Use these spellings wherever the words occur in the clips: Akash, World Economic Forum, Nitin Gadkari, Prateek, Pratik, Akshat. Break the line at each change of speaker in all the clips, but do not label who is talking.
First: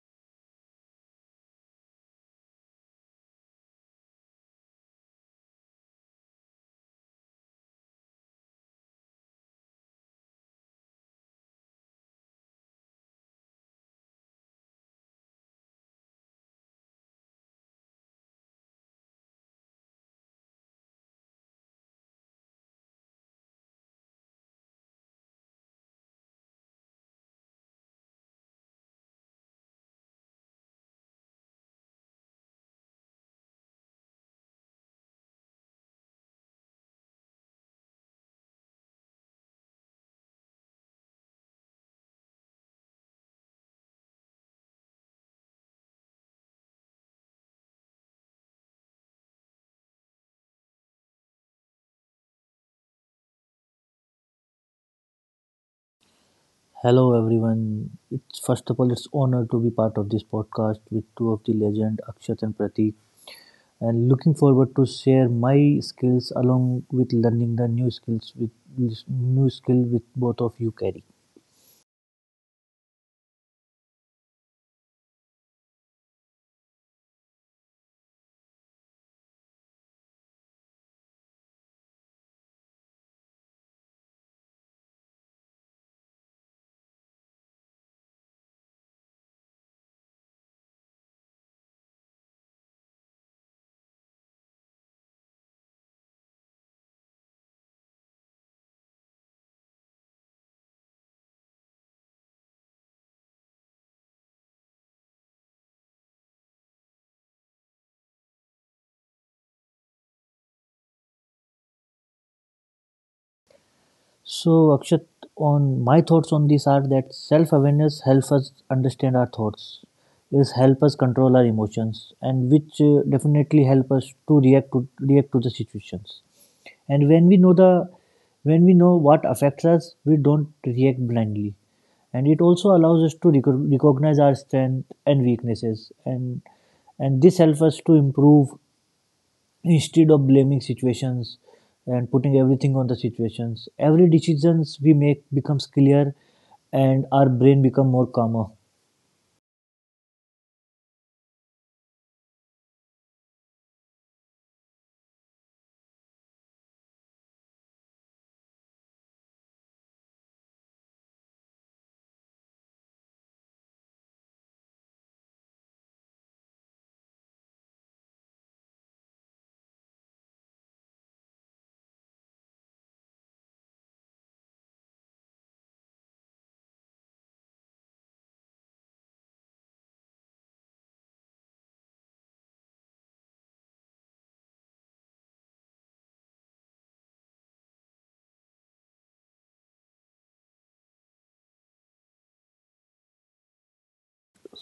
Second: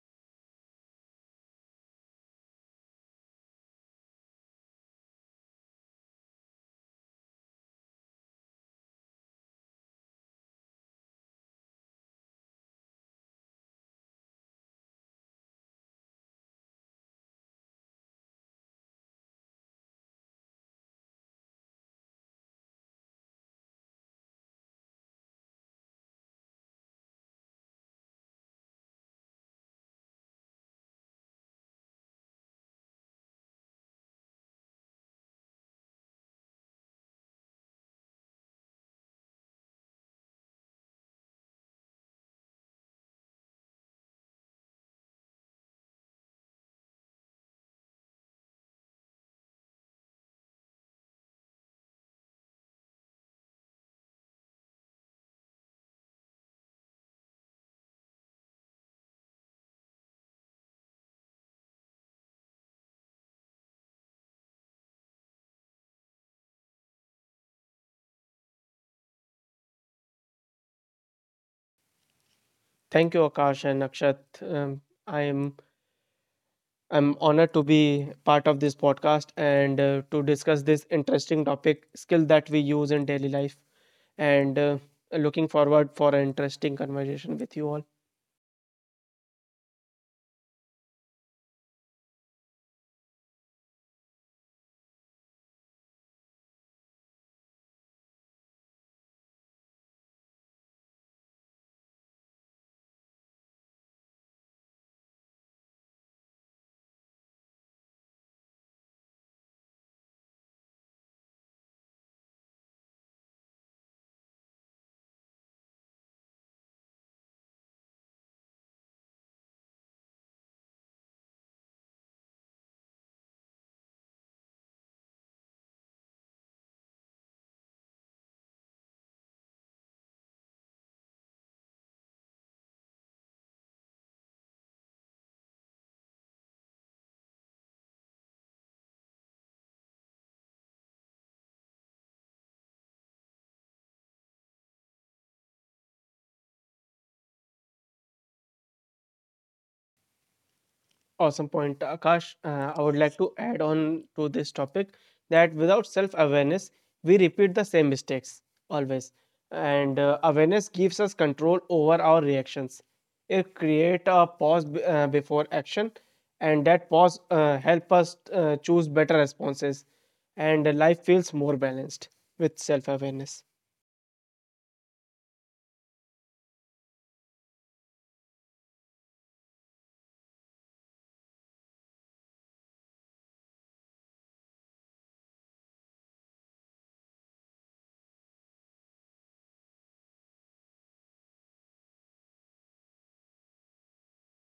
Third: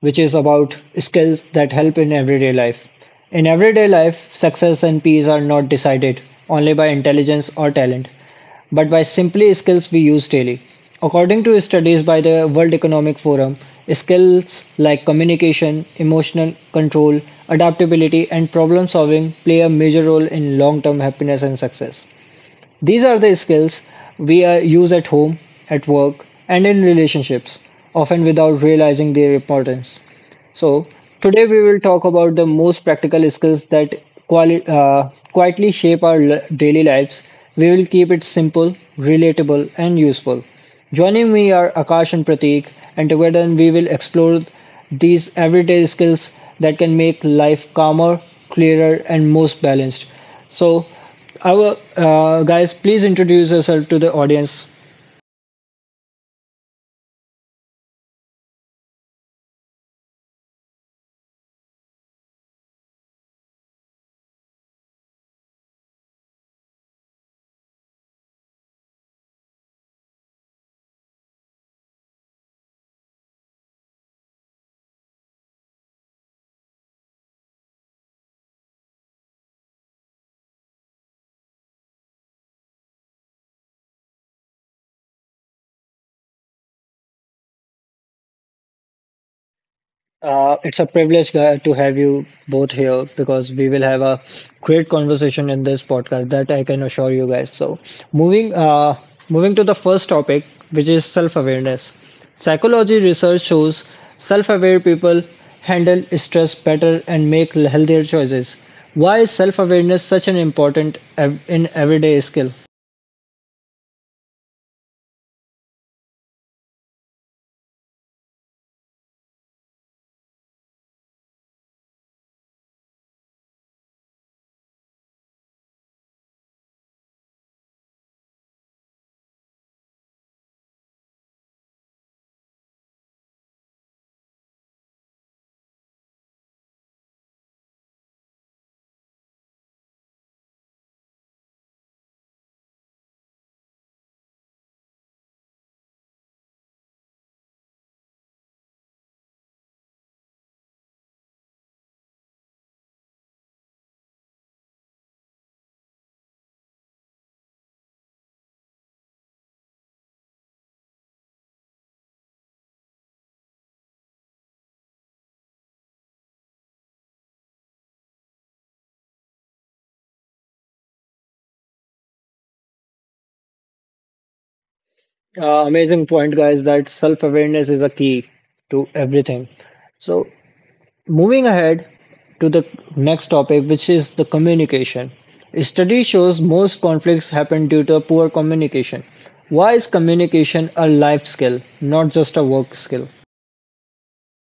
which is about skills that help in everyday life. In everyday life, success and peace are not decided only by intelligence or talent, but by simply skills we use daily. According to studies by the World Economic Forum, skills like communication, emotional control, adaptability, and problem solving play a major role in long term happiness and success. These are the skills we use at home, at work, and in relationships, often without realizing their importance. So, today we will talk about the most practical skills that quietly shape our daily lives. We will keep it simple, relatable, and useful. Joining me are Akash and Prateek, and together we will explore these everyday skills that can make life calmer, clearer, and most balanced. So, our guys, please introduce yourself to the audience.
Hello everyone. It's honor to be part of this podcast with two of the legend Akshat and Pratik and looking forward to share my skills along with learning the new skills with new skill with both of you carry.
Thank you, Akash and Akshat. Um, I'm I'm honored to be part of this podcast and to discuss this interesting topic, skill that we use in daily life, and looking forward for an interesting conversation with you all.
It's a privilege to have you both here because we will have a great conversation in this podcast that I can assure you guys. So, moving uh, moving to the first topic, which is self-awareness. Psychology research shows self-aware people handle stress better and make healthier choices. Why is self-awareness such an important in everyday skill?
So, Akshat, on my thoughts on this are that self-awareness helps us understand our thoughts, is help us control our emotions, and which definitely help us to react to the situations. And when we know what affects us, we don't react blindly. And it also allows us to recognize our strength and weaknesses, and this helps us to improve instead of blaming situations and putting everything on the situations. Every decisions we make becomes clear and our brain become more calmer.
Awesome point, Akash. I would like to add on to this topic that without self awareness, we repeat the same mistakes always. And awareness gives us control over our reactions. It creates a pause before action, and that pause help us choose better responses. And life feels more balanced with self awareness.
Amazing point, guys, that self-awareness is a key to everything. So, moving ahead to the next topic, which is the communication. A study shows most conflicts happen due to poor communication. Why is communication a life skill, not just a work skill?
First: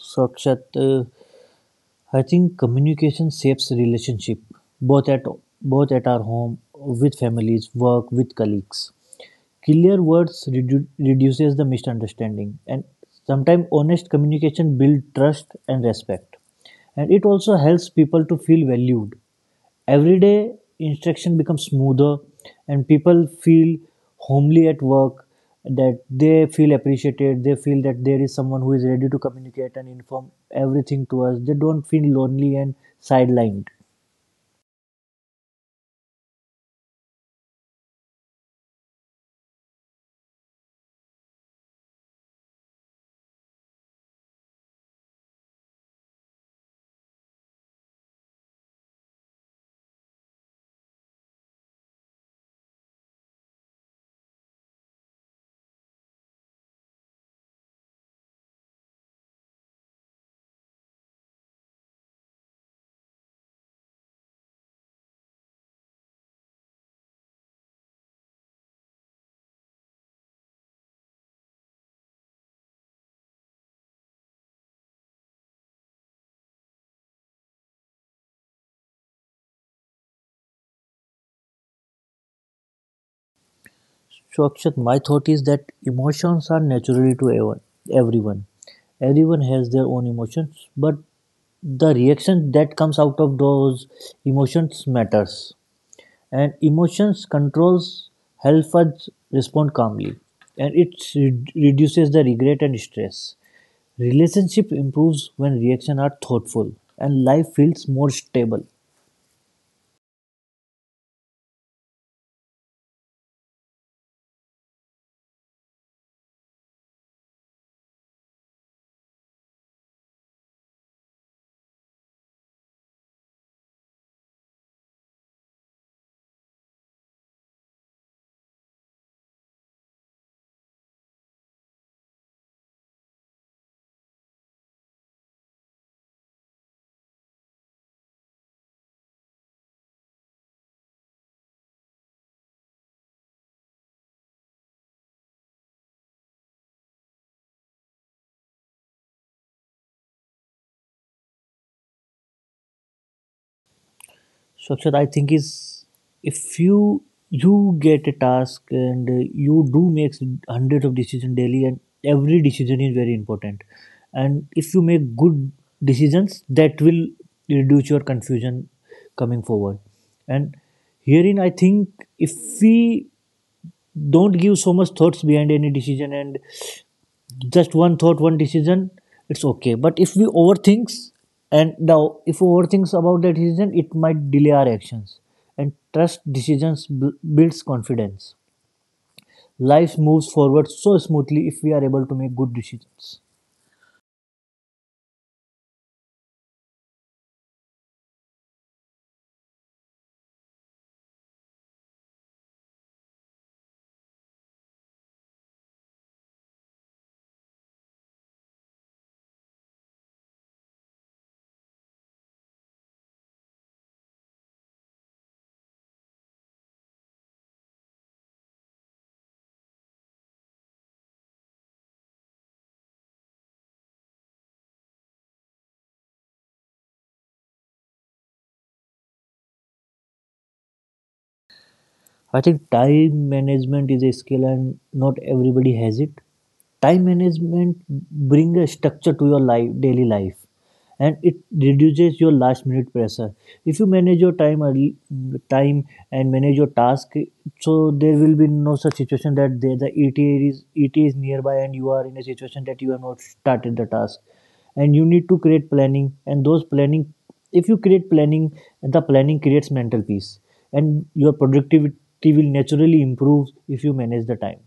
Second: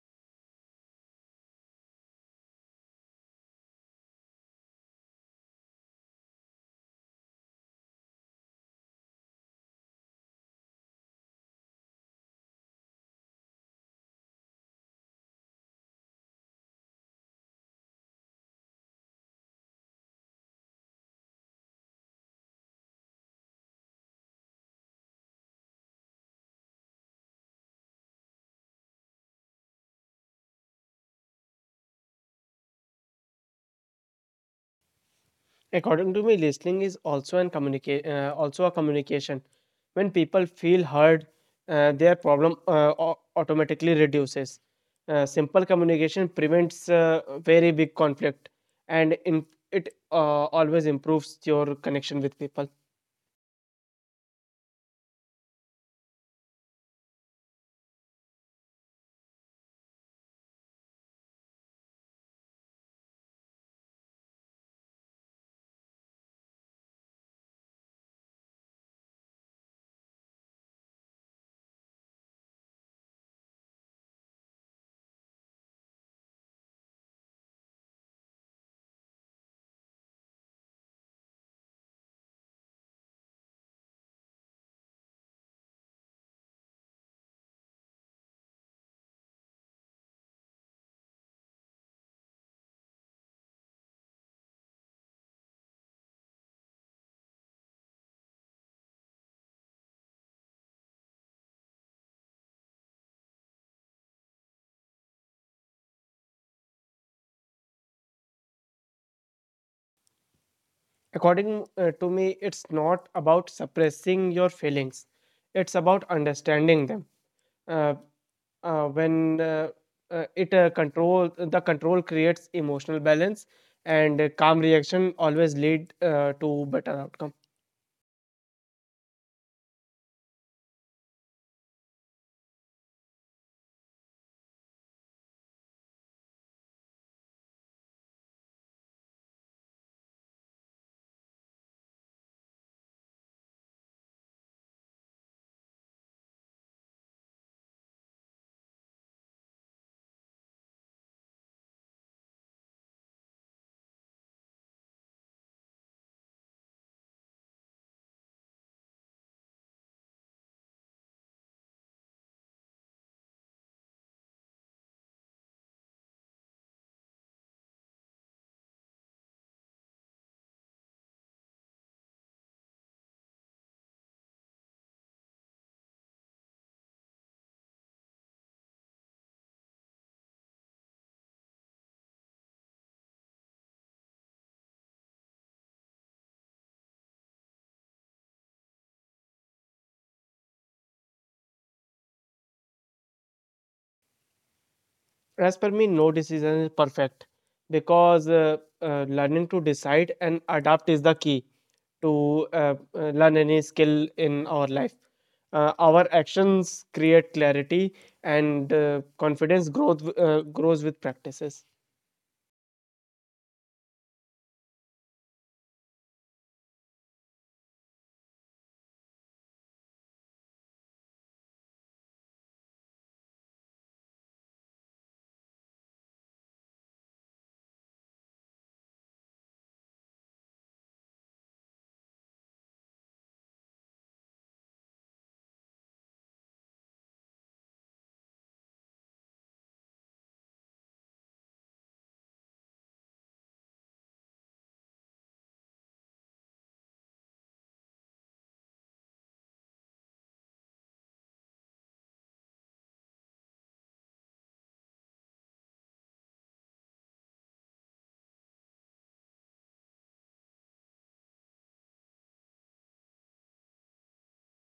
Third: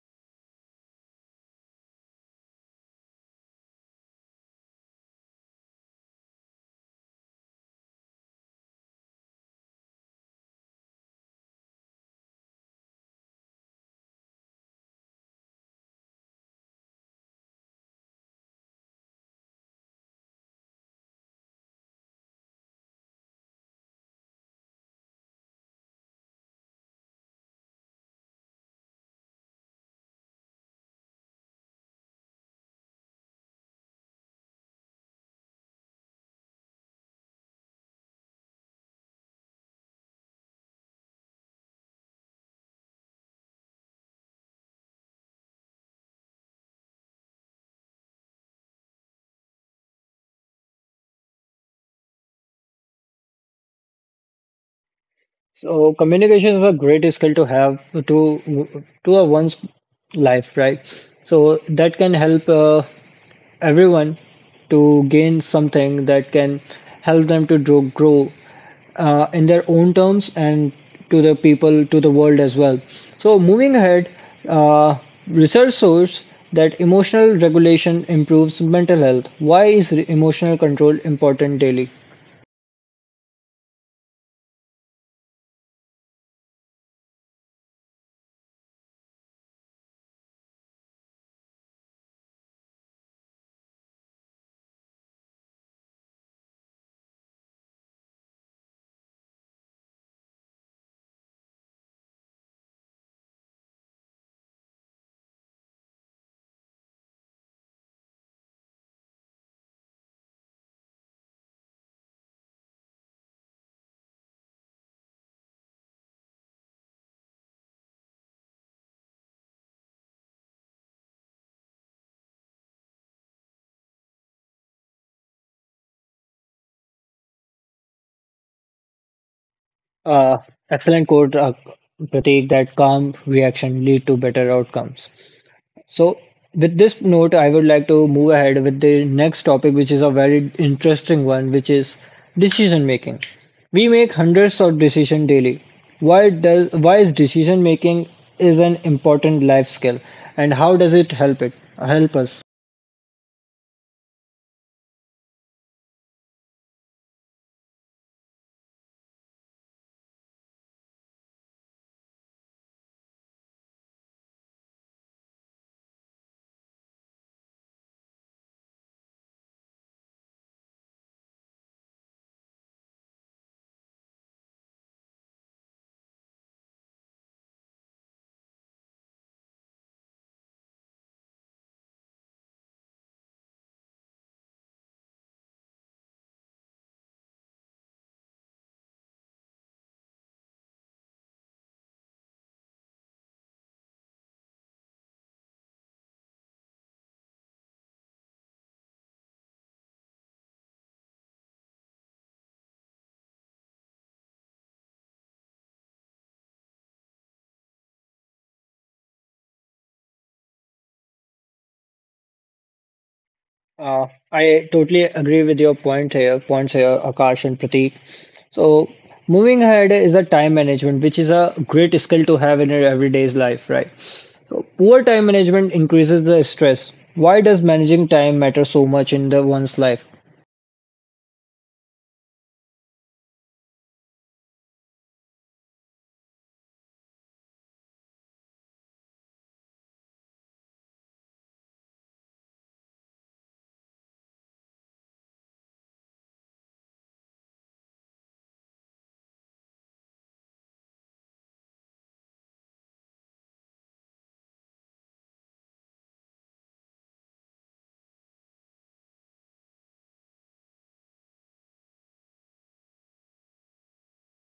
So Akshat, I think communication shapes relationship both at both at our home, with families, work with colleagues. Clear words reduces the misunderstanding, and sometimes honest communication builds trust and respect. And it also helps people to feel valued. Everyday instruction becomes smoother, and people feel homely at work, that they feel appreciated, they feel that there is someone who is ready to communicate and inform everything to us. They don't feel lonely and sidelined.
According to me, listening is also also a communication. When people feel heard, their problem automatically reduces. Simple communication prevents very big conflict, and in, it always improves your connection with people.
So communication is a great skill to have to a one's life, right? So that can help everyone to gain something that can help them to grow in their own terms and to the people, to the world as well. So, moving ahead, uh, research shows that emotional regulation improves mental health. Why is emotional control important daily?
So Akshat, my thought is that emotions are naturally to everyone. Everyone, everyone has their own emotions, but the reaction that comes out of those emotions matters. And emotions controls help us respond calmly, and it reduces the regret and stress. Relationship improves when reactions are thoughtful, and life feels more stable.
According to me, it's not about suppressing your feelings; it's about understanding them uh, when it Control creates emotional balance and calm reaction always lead to better outcome.
Uh, Excellent quote, Pratik, that calm reaction lead to better outcomes. So, with this note, I would like to move ahead with the next topic, which is a very interesting one, which is decision making. We make hundreds of decisions daily. Why is decision making is an important life skill, and how does it help us?
Shakshad, I think is if you you get a task and you do make hundreds of decisions daily, and every decision is very important. And if you make good decisions, that will reduce your confusion coming forward. And herein, I think if we don't give so much thoughts behind any decision and just one thought one decision, it's okay. But if we overthink, and now if we overthink about that decision it might delay our actions. And trust decisions builds confidence. Life moves forward so smoothly if we are able to make good decisions.
As per me, no decision is perfect because learning to decide and adapt is the key to learn any skill in our life. Our actions create clarity and confidence growth grows with practices.
I totally agree with your points here, Akash and Prateek. So, moving ahead is the time management, which is a great skill to have in your everyday's life, right? So, poor time management increases the stress. Why does managing time matter so much in the one's life?
I think time management is a skill and not everybody has it. Time management brings a structure to your life, daily life, and it reduces your last minute pressure. If you manage your time early, time and manage your task, so there will be no such situation that there the ETA is ETA is nearby and you are in a situation that you have not started the task, and you need to create planning. And those planning, if you create planning, the planning creates mental peace, and your productivity will naturally improve if you manage the time.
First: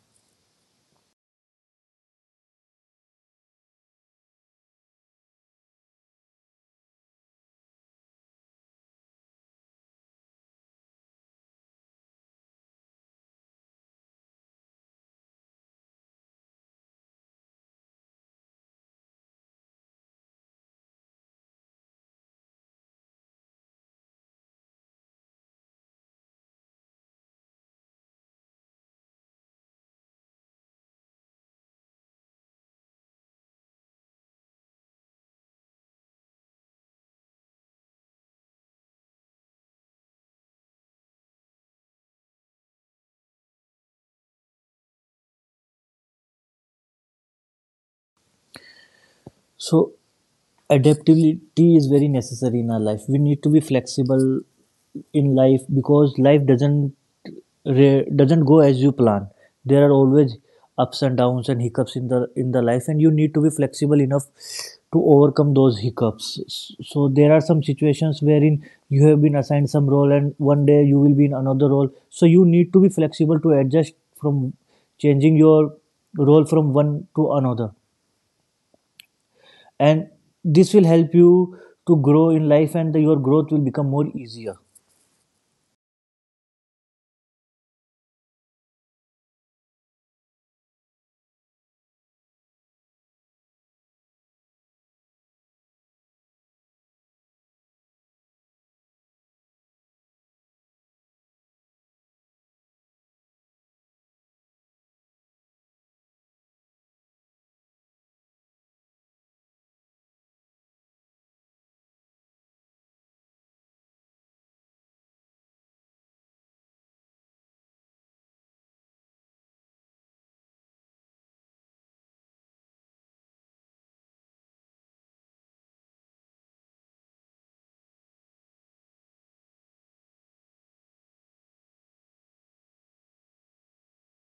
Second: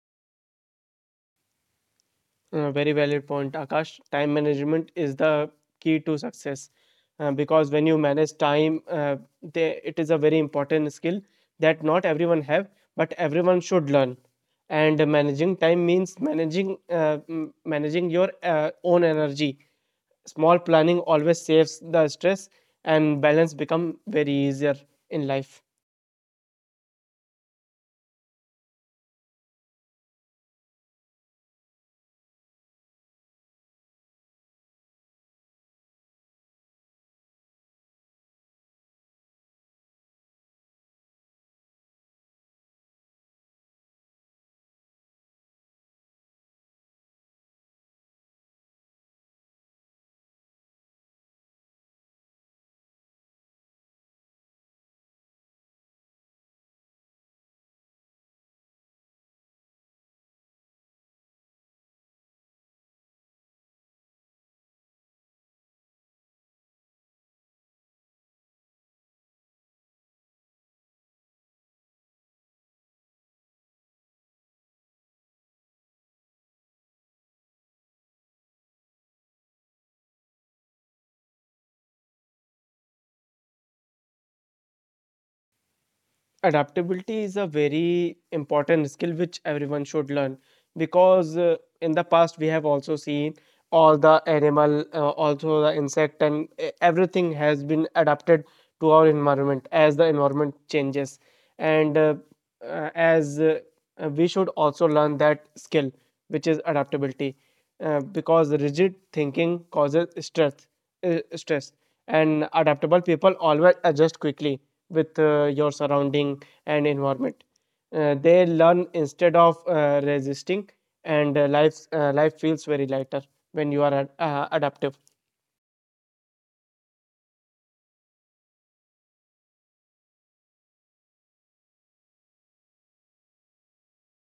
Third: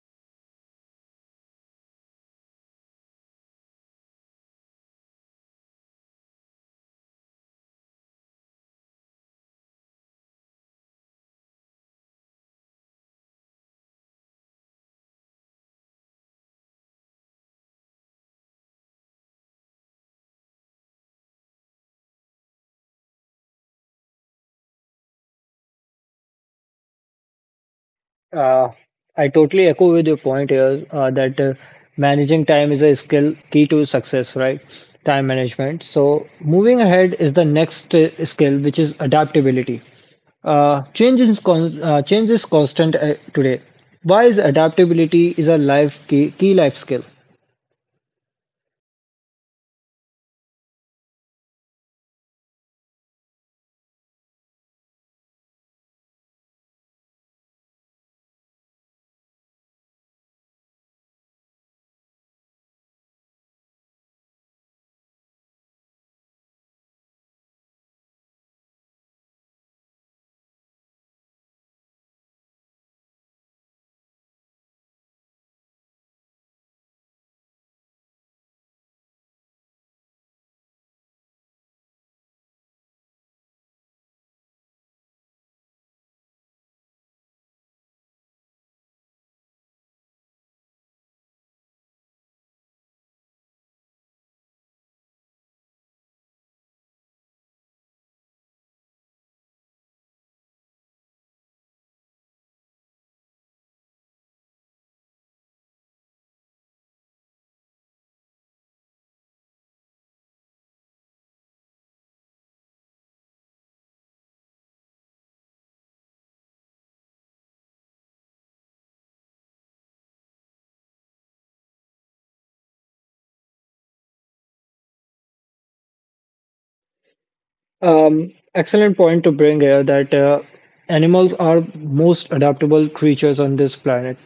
Very valid point, Akash. Time management is the key to success because when you manage time, it is a very important skill that not everyone have, but everyone should learn. And managing time means managing managing your own energy. Small planning always saves the stress, and balance become very easier in life.
Uh, I totally echo with your point here that managing time is a skill key to success, right? Time management. So, moving ahead is the next skill, which is adaptability. Change is constant today. Why is adaptability is a key life skill?
So adaptability is very necessary in our life. We need to be flexible in life because life doesn't doesn't go as you plan. There are always ups and downs and hiccups in the life, and you need to be flexible enough to overcome those hiccups. So there are some situations wherein you have been assigned some role and one day you will be in another role, so you need to be flexible to adjust from changing your role from one to another, and this will help you to grow in life and your growth will become more easier.
Adaptability is a very important skill which everyone should learn because in the past we have also seen all the animal also the insect and everything has been adapted to our environment as the environment changes and as we should also learn that skill which is adaptability because rigid thinking causes stress. And adaptable people always adjust quickly with your surrounding and environment. They learn instead of resisting, and life feels very lighter when you are adaptive.
Excellent point to bring here that animals are most adaptable creatures on this planet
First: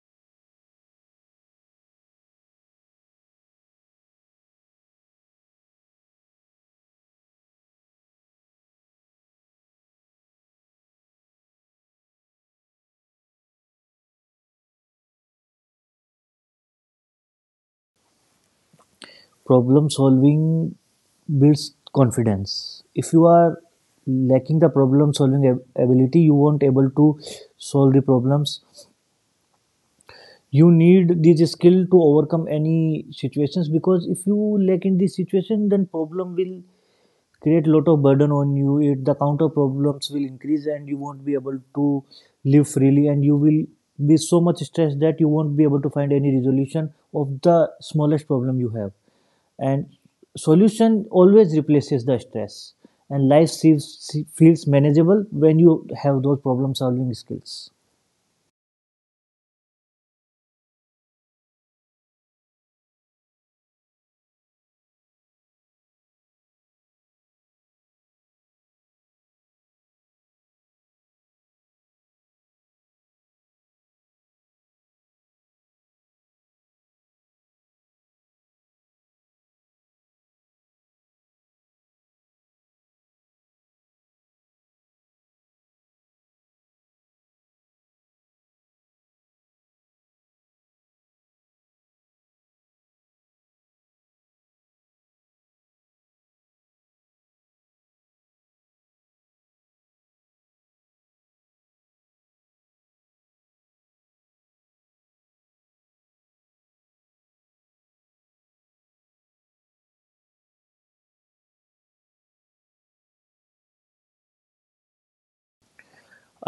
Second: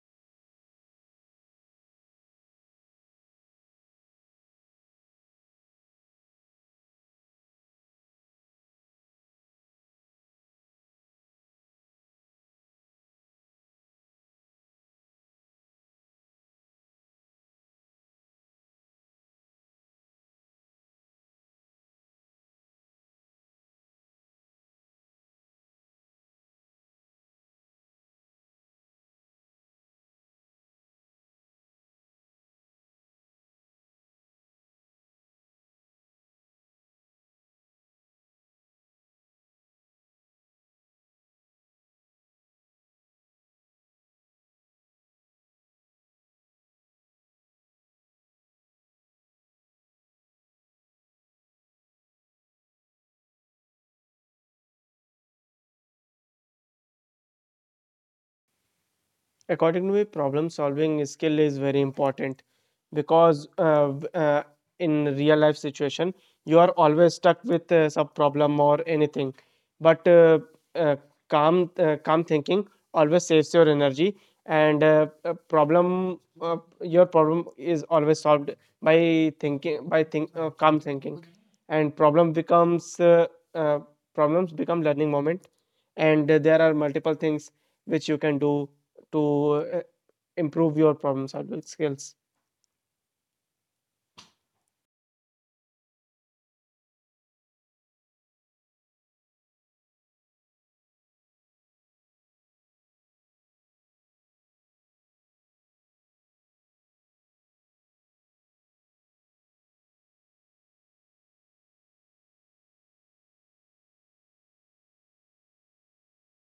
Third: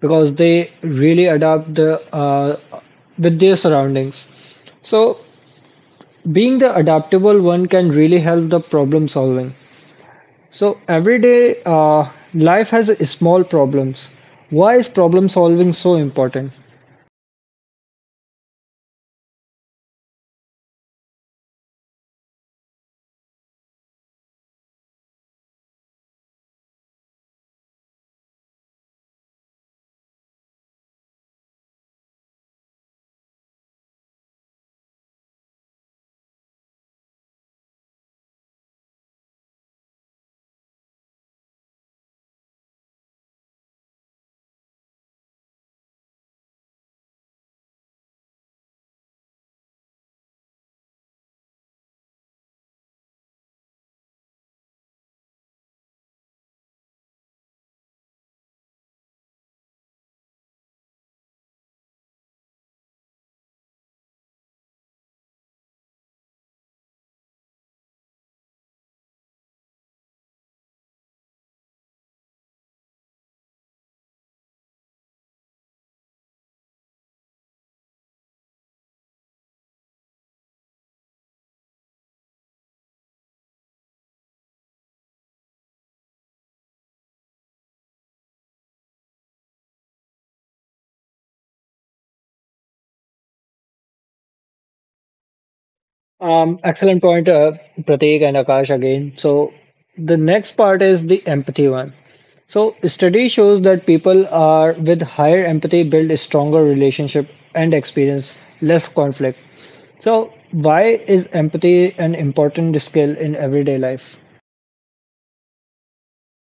because they really adapt the with their surroundings. So being the adaptable one can really help the problem solving. So everyday life has small problems. Why is problem solving so important?
Problem solving builds confidence. If you are lacking the problem solving ability, you won't able to solve the problems. You need this skill to overcome any situations, because if you lack in this situation, then problem will create a lot of burden on you. It the counter problems will increase and you won't be able to live freely, and you will be so much stressed that you won't be able to find any resolution of the smallest problem you have. And solution always replaces the stress, and life seems feels manageable when you have those problem solving skills.
According to me, problem solving skill is very important because in real life situation, you are always stuck with some problem or anything. But uh, calm thinking always saves your energy, and your problem is always solved by calm thinking, and uh, problems become learning moment. And there are multiple things which you can do to improve your problem solving skills.
Excellent point, Prateek and Akash again. So the next part is the empathy one. So study shows that people are with higher empathy build stronger relationship and experience less conflict. So why is empathy an important skill in everyday life?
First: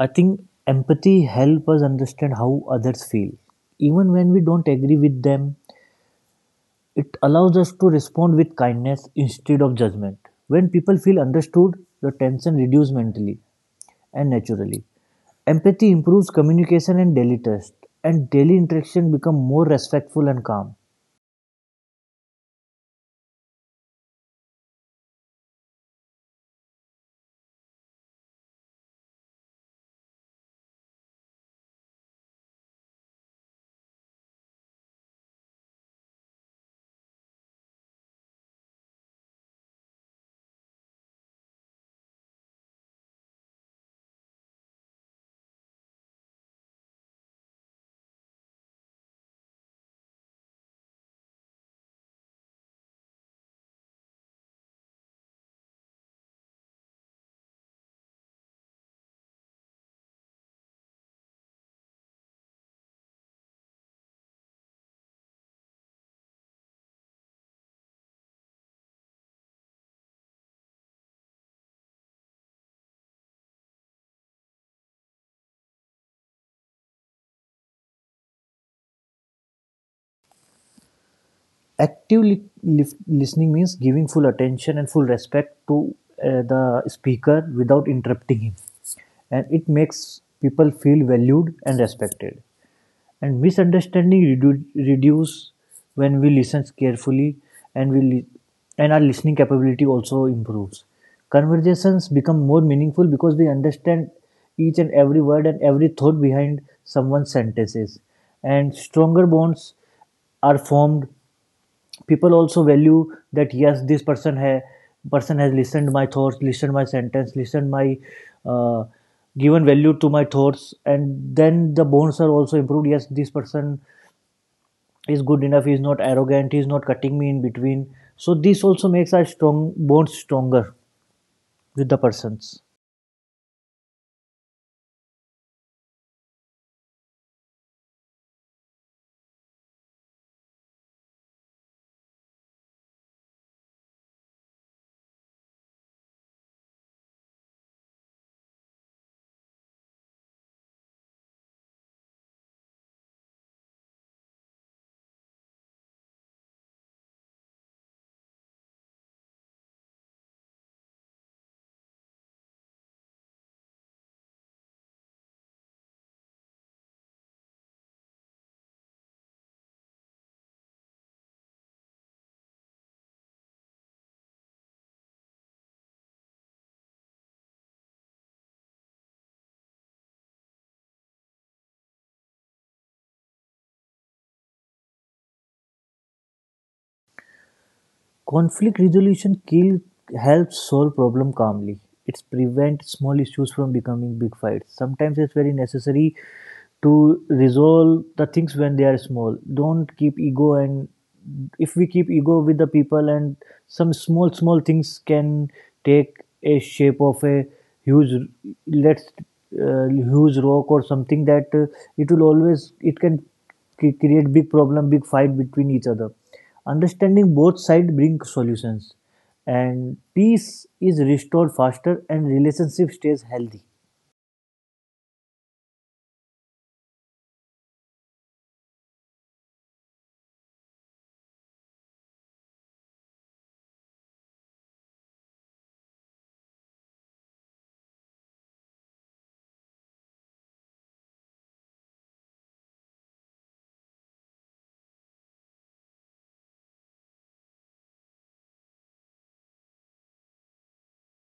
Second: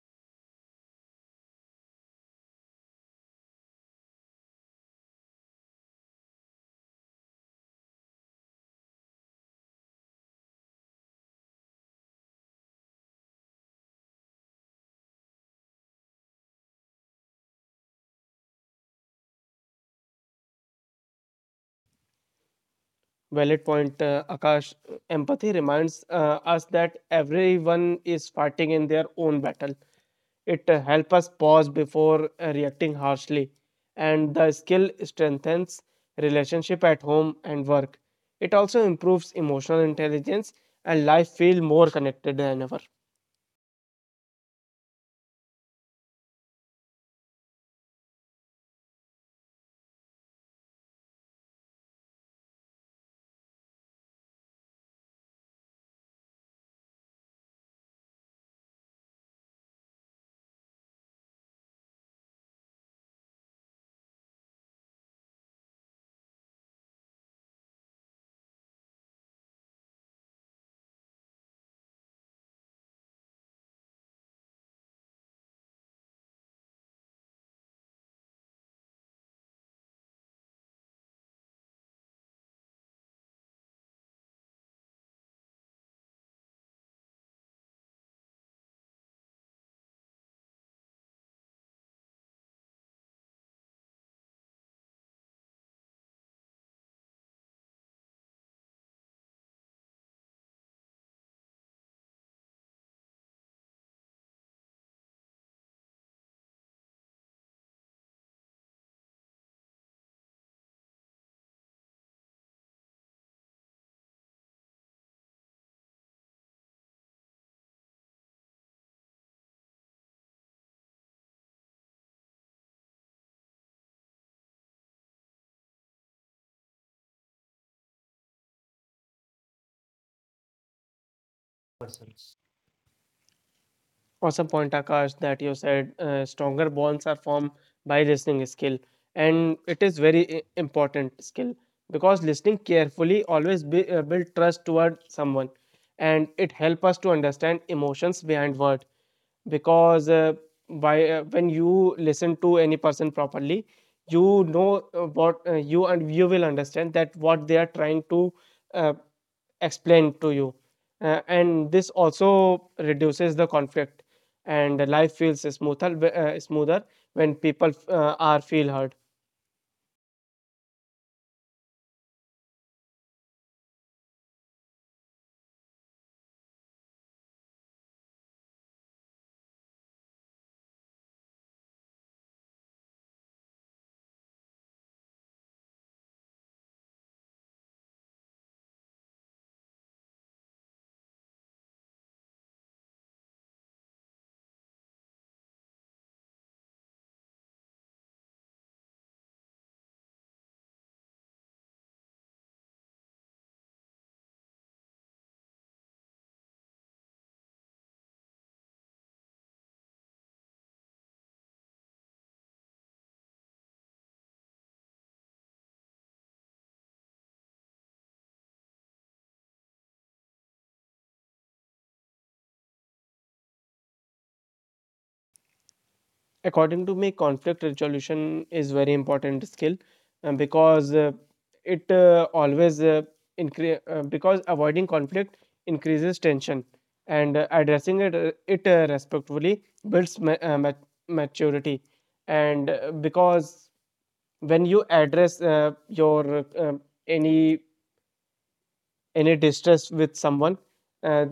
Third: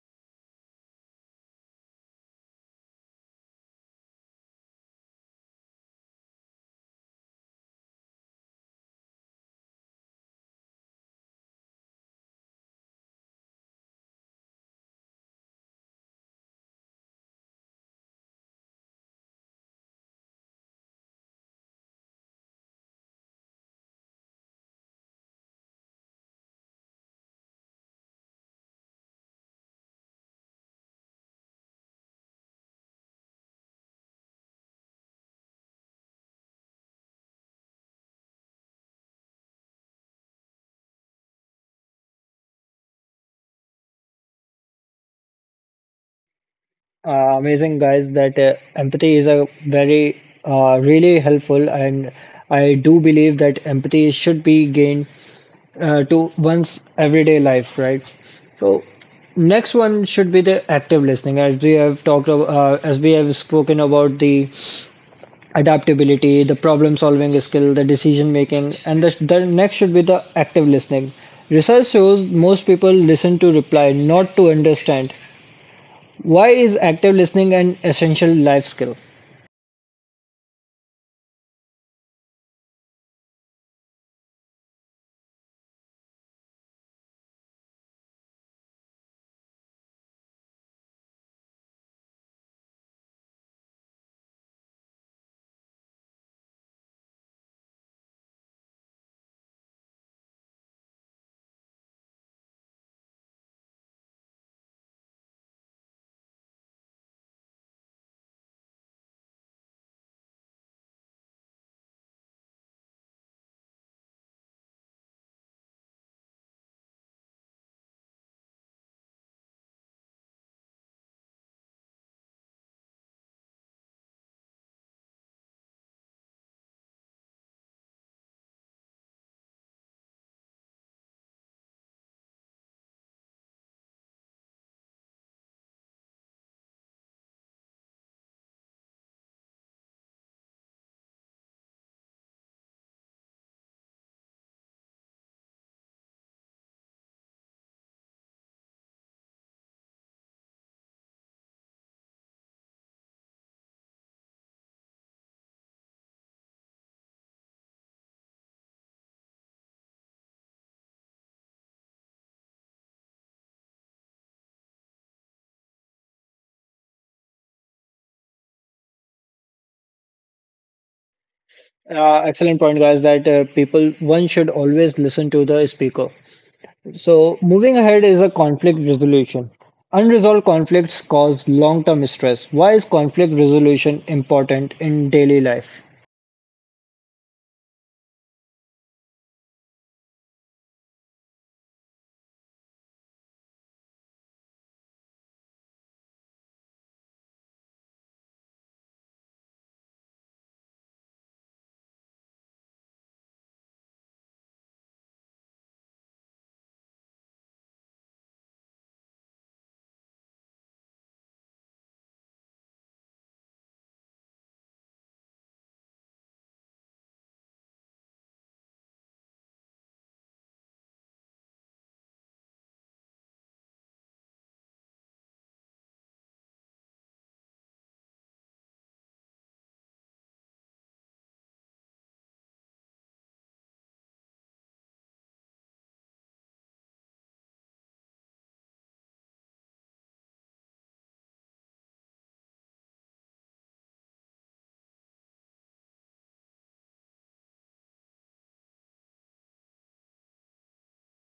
I think empathy help us understand how others feel even when we don't agree with them. It allows us to respond with kindness instead of judgment. When people feel understood, the tension reduces mentally and naturally. Empathy improves communication and daily trust, and daily interaction become more respectful and calm.
Valid point, Akash. Empathy reminds us that everyone is fighting in their own battle. It helps us pause before reacting harshly, and the skill strengthens relationship at home and work. It also improves emotional intelligence, and life feel more connected than ever.
Amazing guys, that empathy is a very really helpful, and I do believe that empathy should be gained to one's everyday life, right? So next one should be the active listening, as we have talked, about, as we have spoken about the adaptability, the problem-solving skill, the decision-making, and the next should be the active listening. Research shows most people listen to reply, not to understand. Why is active listening an essential life skill?
Active listening means giving full attention and full respect to the speaker without interrupting him, and it makes people feel valued and respected. And misunderstanding reduce when we listen carefully, and our listening capability also improves. Conversations become more meaningful because we understand each and every word and every thought behind someone's sentences, and stronger bonds are formed. People also value that yes, this person has listened my thoughts, listened my sentence, listened my uh, given value to my thoughts, and then the bonds are also improved. Yes, this person is good enough, he is not arrogant, he is not cutting me in between, so this also makes our strong bonds stronger with the persons.
Awesome point, Akash, that you said stronger bonds are formed by listening skill, and it is very important skill because listening carefully always build trust toward someone, and it help us to understand emotions behind word. Because by when you listen to any person properly, you know what you and you will understand that what they are trying to. Uh, Explained to you. And this also reduces the conflict and life feels smoother smoother when people are feel heard.
Excellent point, guys. That people one should always listen to the speaker. So, moving ahead is a conflict resolution. Unresolved conflicts cause long term stress. Why is conflict resolution important in daily life?
Conflict resolution kill helps solve problem calmly. It's prevent small issues from becoming big fights. Sometimes it's very necessary to resolve the things when they are small. Don't keep ego, and if we keep ego with the people and some small small things can take a shape of a huge, let's huge rock or something, that it will always, it can create big problem, big fight between each other. Understanding both sides brings solutions, and peace is restored faster and relationship stays healthy.
According to me, conflict resolution is very important skill because it because avoiding conflict increases tension and addressing it respectfully builds maturity. And because when you address your any any distress with someone, uh,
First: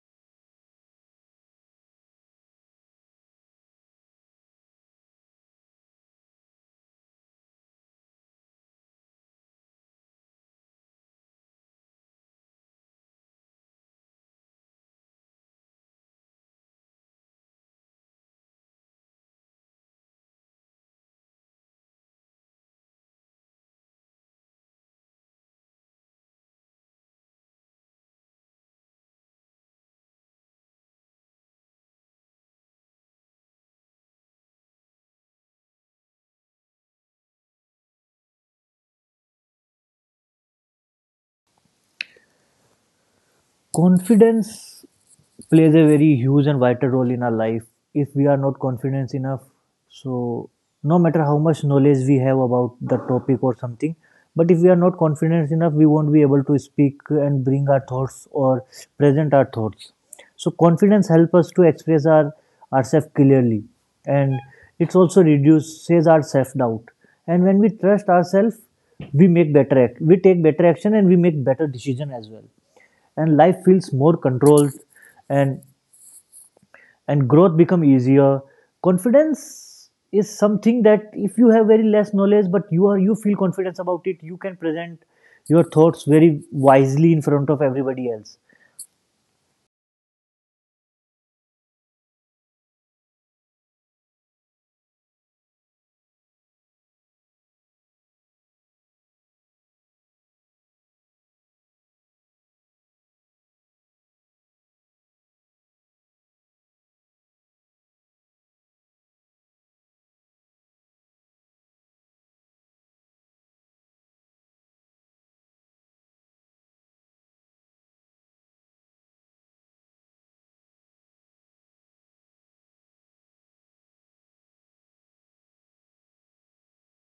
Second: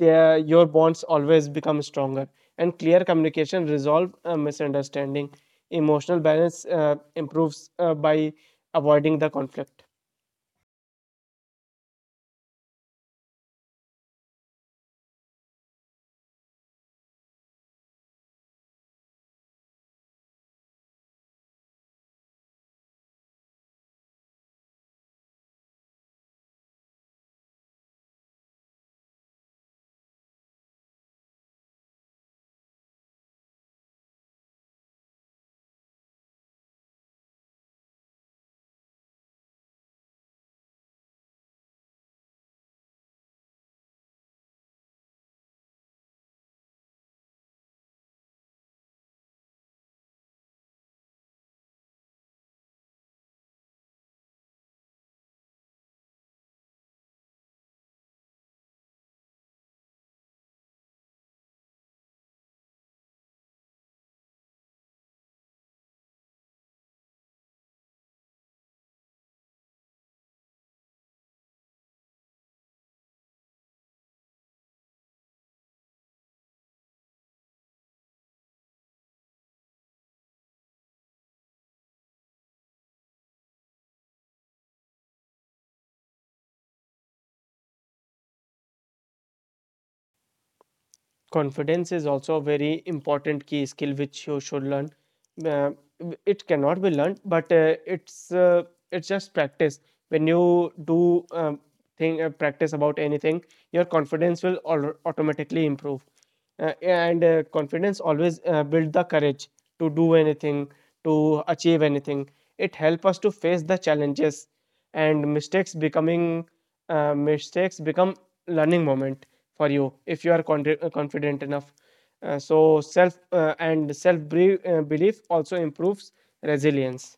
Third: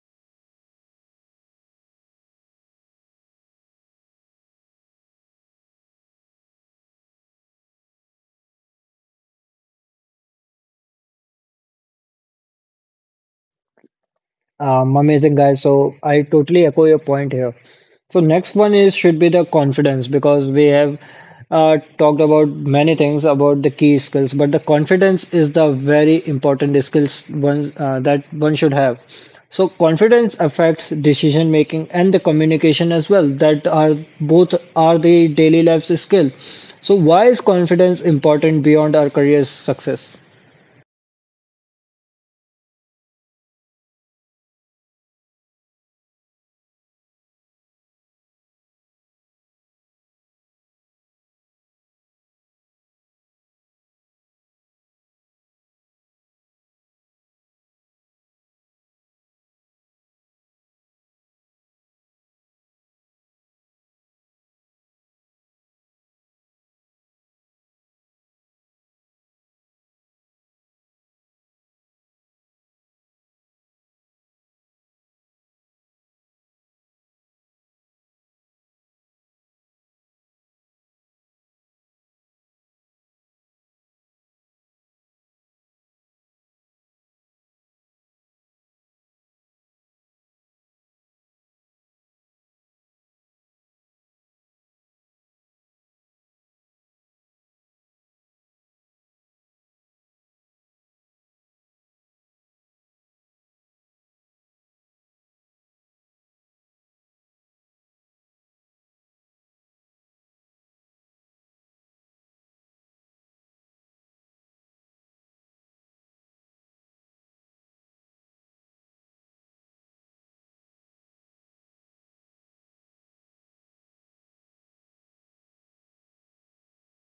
their your bonds always become stronger, and clear communication resolve misunderstanding. Emotional balance improves by avoiding the conflict.
Amazing guys. So I totally echo your point here. So next one is should be the confidence because we have talked about many things about the key skills, but the confidence is the very important skills one that one should have. So confidence affects decision making and the communication as well. That are both are the daily life's skill. So why is confidence important beyond our career's success?
Confidence plays a very huge and vital role in our life. If we are not confident enough, so no matter how much knowledge we have about the topic or something, but if we are not confident enough, we won't be able to speak and bring our thoughts or present our thoughts. So confidence helps us to express ourselves clearly, and it also reduces our self doubt. And when we trust ourselves, we make better act we take better action, and we make better decision as well, and life feels more controlled, and growth become easier. Confidence is something that if you have very less knowledge but you feel confidence about it, you can present your thoughts very wisely in front of everybody else.
Confidence is also a very important key skill which you should learn. Uh, it cannot be learned, but it's just practice. When you do thing practice about anything, your confidence will automatically improve, and confidence always build the courage to do anything, to achieve anything. It help us to face the challenges, and mistakes become learning moment for you if you are confident enough. So self And self belief also improves resilience.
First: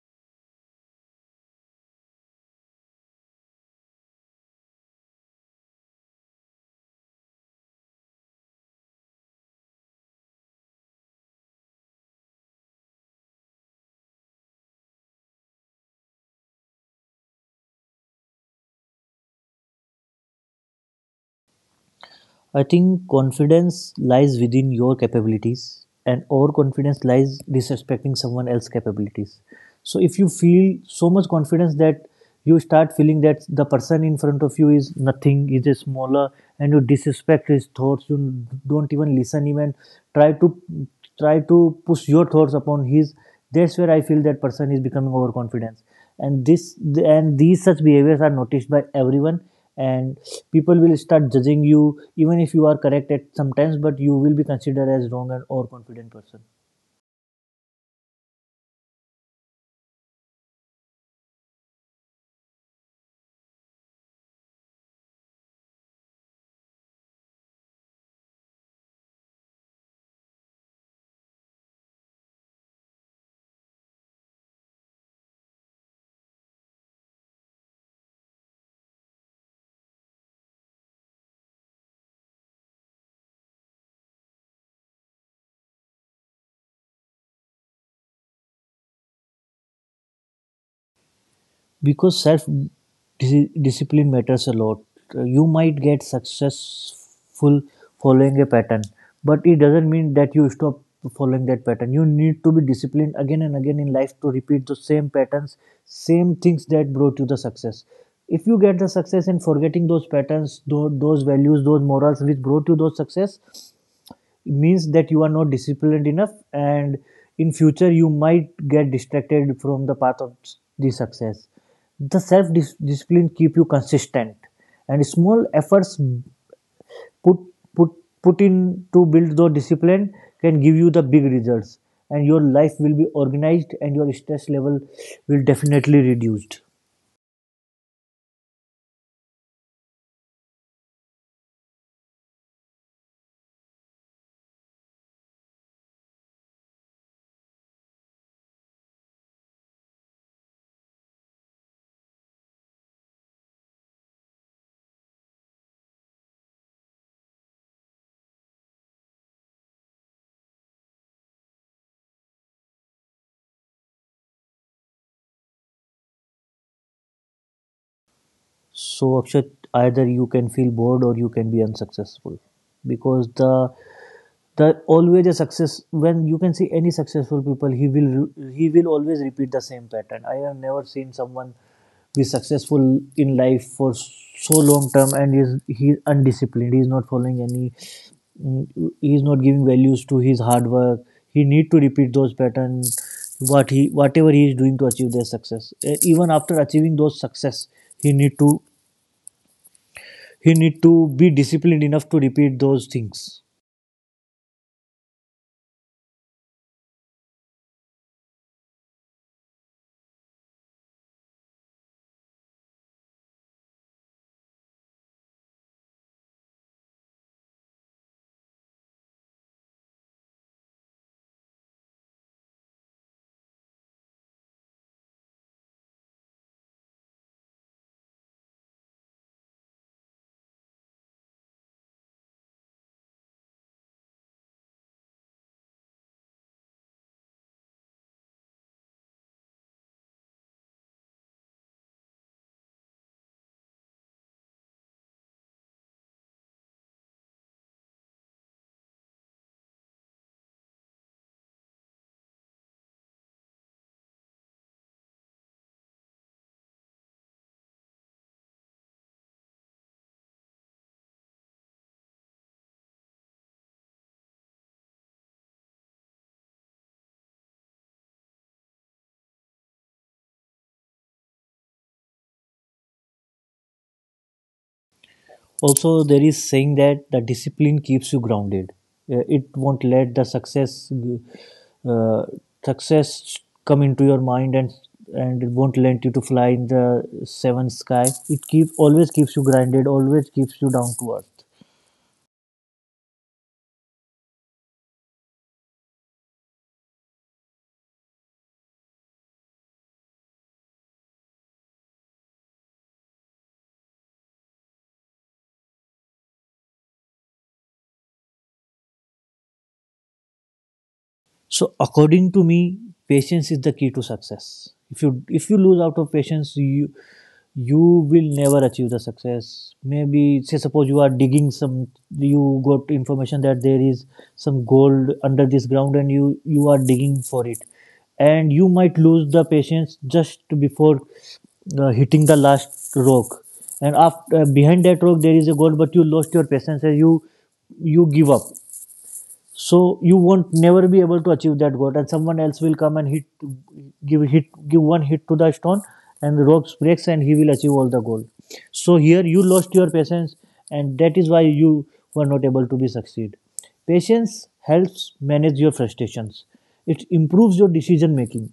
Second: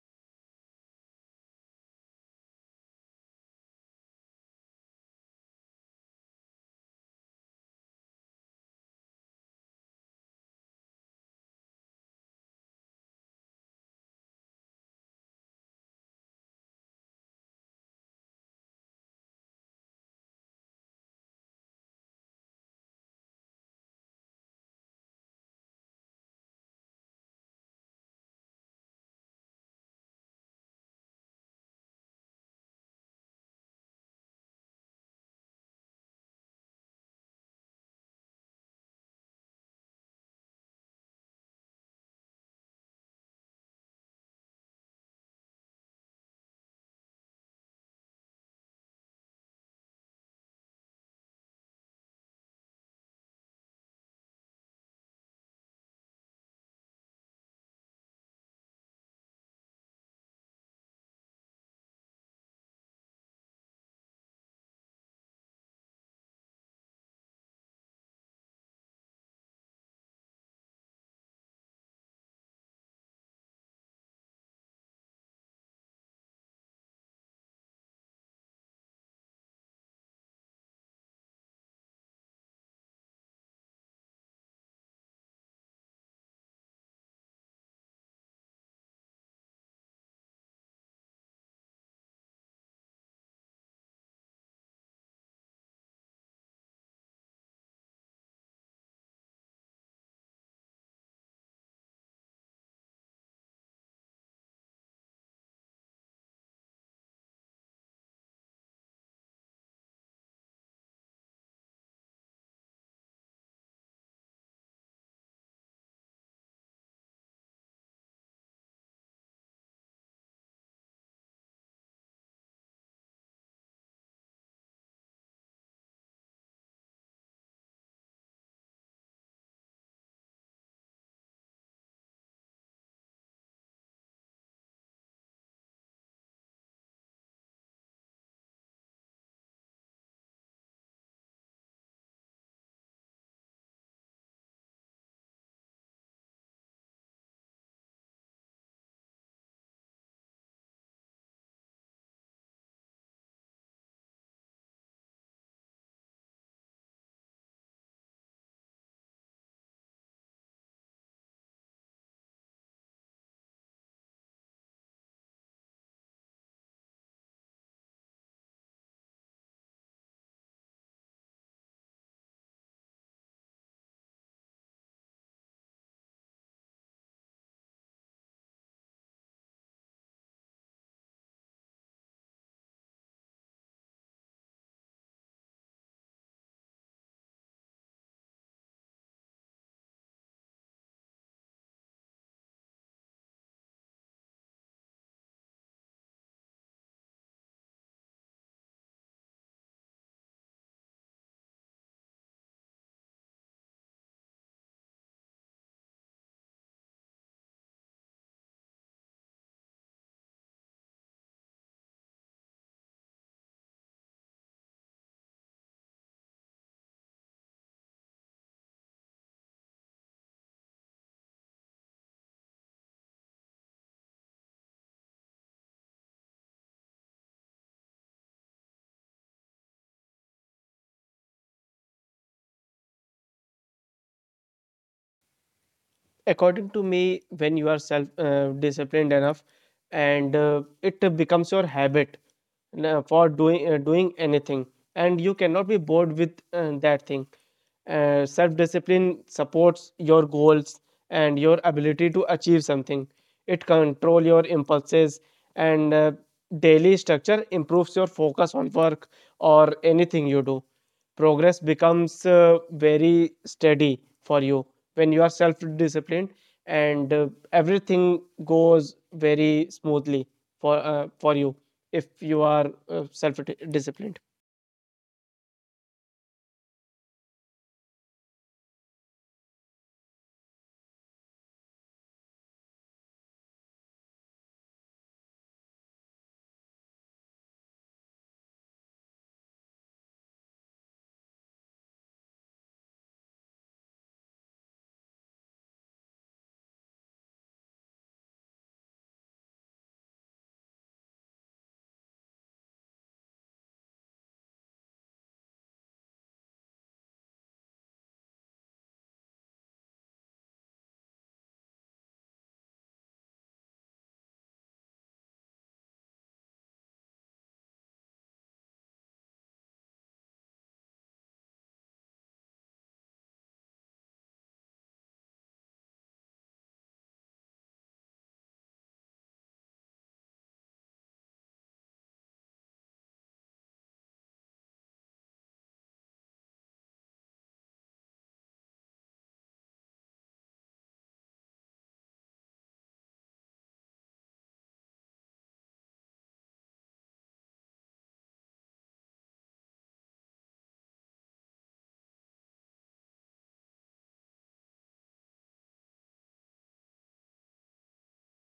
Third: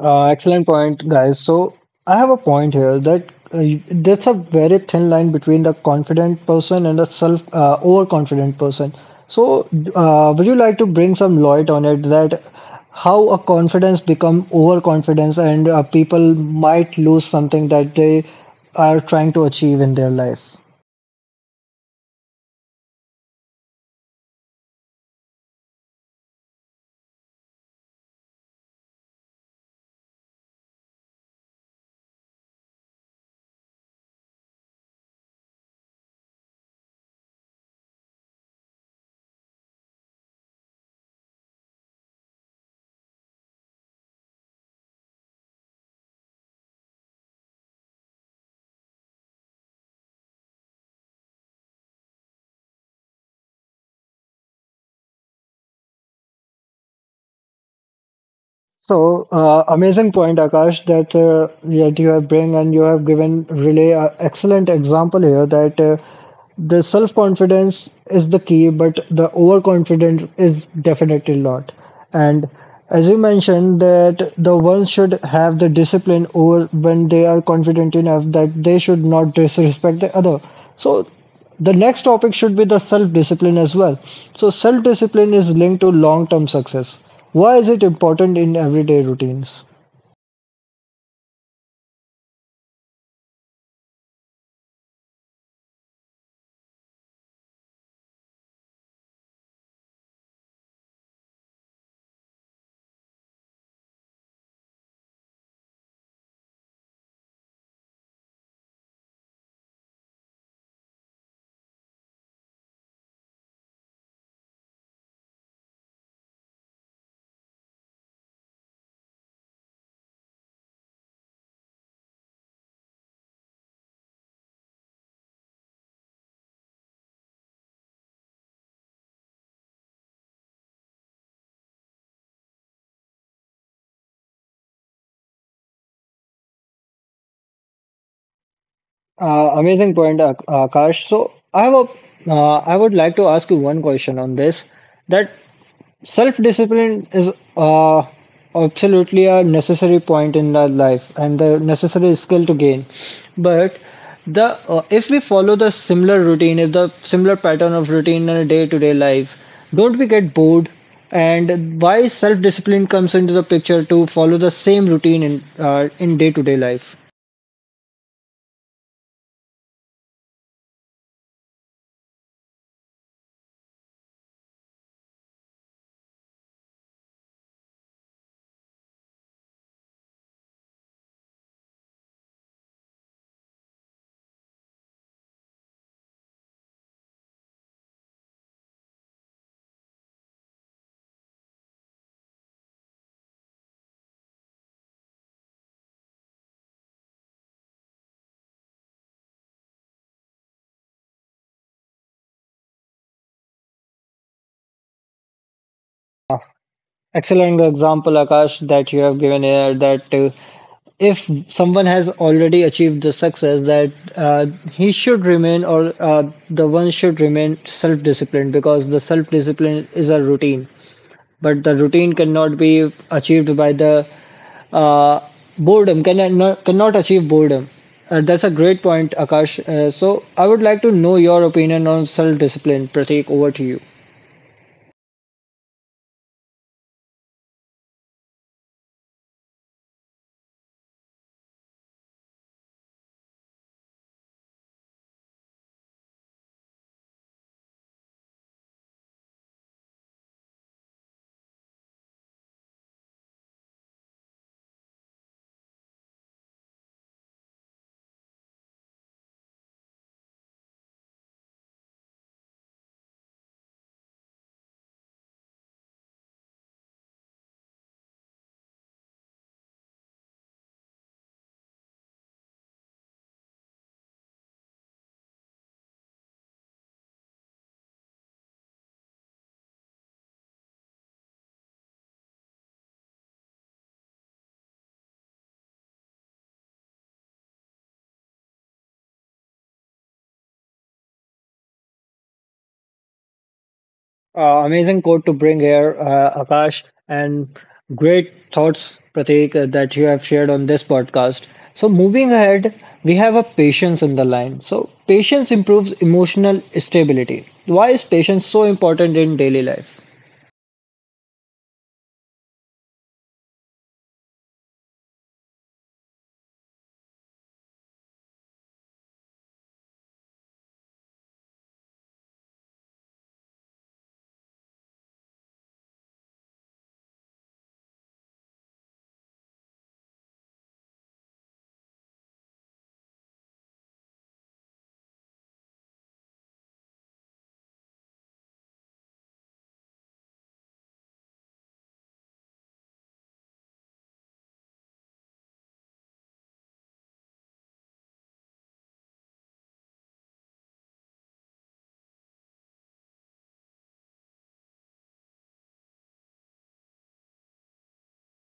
Excellent point, guys. So I have a point here that that's a very thin line between the confident person and the self overconfident person. So would you like to bring some light on it that how a confidence become overconfidence and people might lose something that they are trying to achieve in their life?
I think confidence lies within your capabilities, and overconfidence lies disrespecting someone else's capabilities. So, if you feel so much confidence that you start feeling that the person in front of you is nothing, is a smaller, and you disrespect his thoughts, you don't even listen him and try to try to push your thoughts upon his. That's where I feel that person is becoming overconfident, and this and these such behaviors are noticed by everyone, and people will start judging you even if you are correct at sometimes, but you will be considered as wrong and overconfident person.
So, amazing point, Akash, that that you have bring and you have given Relay an excellent example here that the self-confidence is the key, but the overconfidence is definitely not. And as you mentioned, that the ones should have the discipline over when they are confident enough that they should not disrespect the other. So the next topic should be the self-discipline as well. So self-discipline is linked to long-term success. Why is it important in everyday routines?
Because discipline matters a lot. You might get successful following a pattern, but it doesn't mean that you stop following that pattern. You need to be disciplined again and again in life to repeat the same patterns, same things that brought you the success. If you get the success in forgetting those patterns, those values, those morals which brought you those success, it means that you are not disciplined enough, and in future you might get distracted from the path of the success. The self discipline keep you consistent, and small efforts put put put in to build the discipline can give you the big results, and your life will be organized, and your stress level will definitely reduced.
Amazing point, Akash. So I have I would like to ask you one question on this. That self discipline is uh, absolutely a necessary point in our life and the necessary skill to gain. But the if we follow the similar routine, if the similar pattern of routine in a day to day life, don't we get bored? And why self discipline comes into the picture to follow the same routine in day to day life?
So Akshat, either you can feel bored or you can be unsuccessful, because the always a success, when you can see any successful people, he will always repeat the same pattern. I have never seen someone be successful in life for so long term and is he is undisciplined, he is not following any he is not giving values to his hard work. He need to repeat those patterns, whatever he is doing to achieve their success. Eh, even after achieving those success, he need to he need to be disciplined enough to repeat those things.
Excellent example, Akash, that you have given here that if someone has already achieved the success, that he should remain or the one should remain self disciplined because the self discipline is a routine, but the routine cannot be achieved by the uh, boredom, cannot, cannot achieve boredom. That's a great point, Akash. So I would like to know your opinion on self discipline. Prateek, over to you.
According to me, when you are self disciplined enough, and it becomes your habit for doing anything, and you cannot be bored with that thing. Self discipline supports your goals and your ability to achieve something. It control your impulses, and daily structure improves your focus on work or anything you do. Progress becomes very steady for you when you are self disciplined, and everything goes very smoothly for you if you are self disciplined.
Also there is saying that the discipline keeps you grounded. It won't let the success uh, success come into your mind, and it won't let you to fly in the seventh sky. It keep always keeps you grounded, always keeps you down to earth.
Amazing quote to bring here, Akash, and great thoughts, Prateek, that you have shared on this podcast. So, moving ahead, we have a patience in the line. So, patience improves emotional stability. Why is patience so important in daily life?
So according to me, patience is the key to success. If you lose out of patience, you will never achieve the success. Maybe say suppose you are digging some, you got information that there is some gold under this ground and you are digging for it, and you might lose the patience just before hitting the last rock, and after behind that rock there is a gold, but you lost your patience and you give up, so you won't never be able to achieve that goal, and someone else will come and hit give one hit to the stone and the ropes breaks and he will achieve all the goal. So here you lost your patience, and that is why you were not able to be succeed. Patience helps manage your frustrations. It improves your decision making,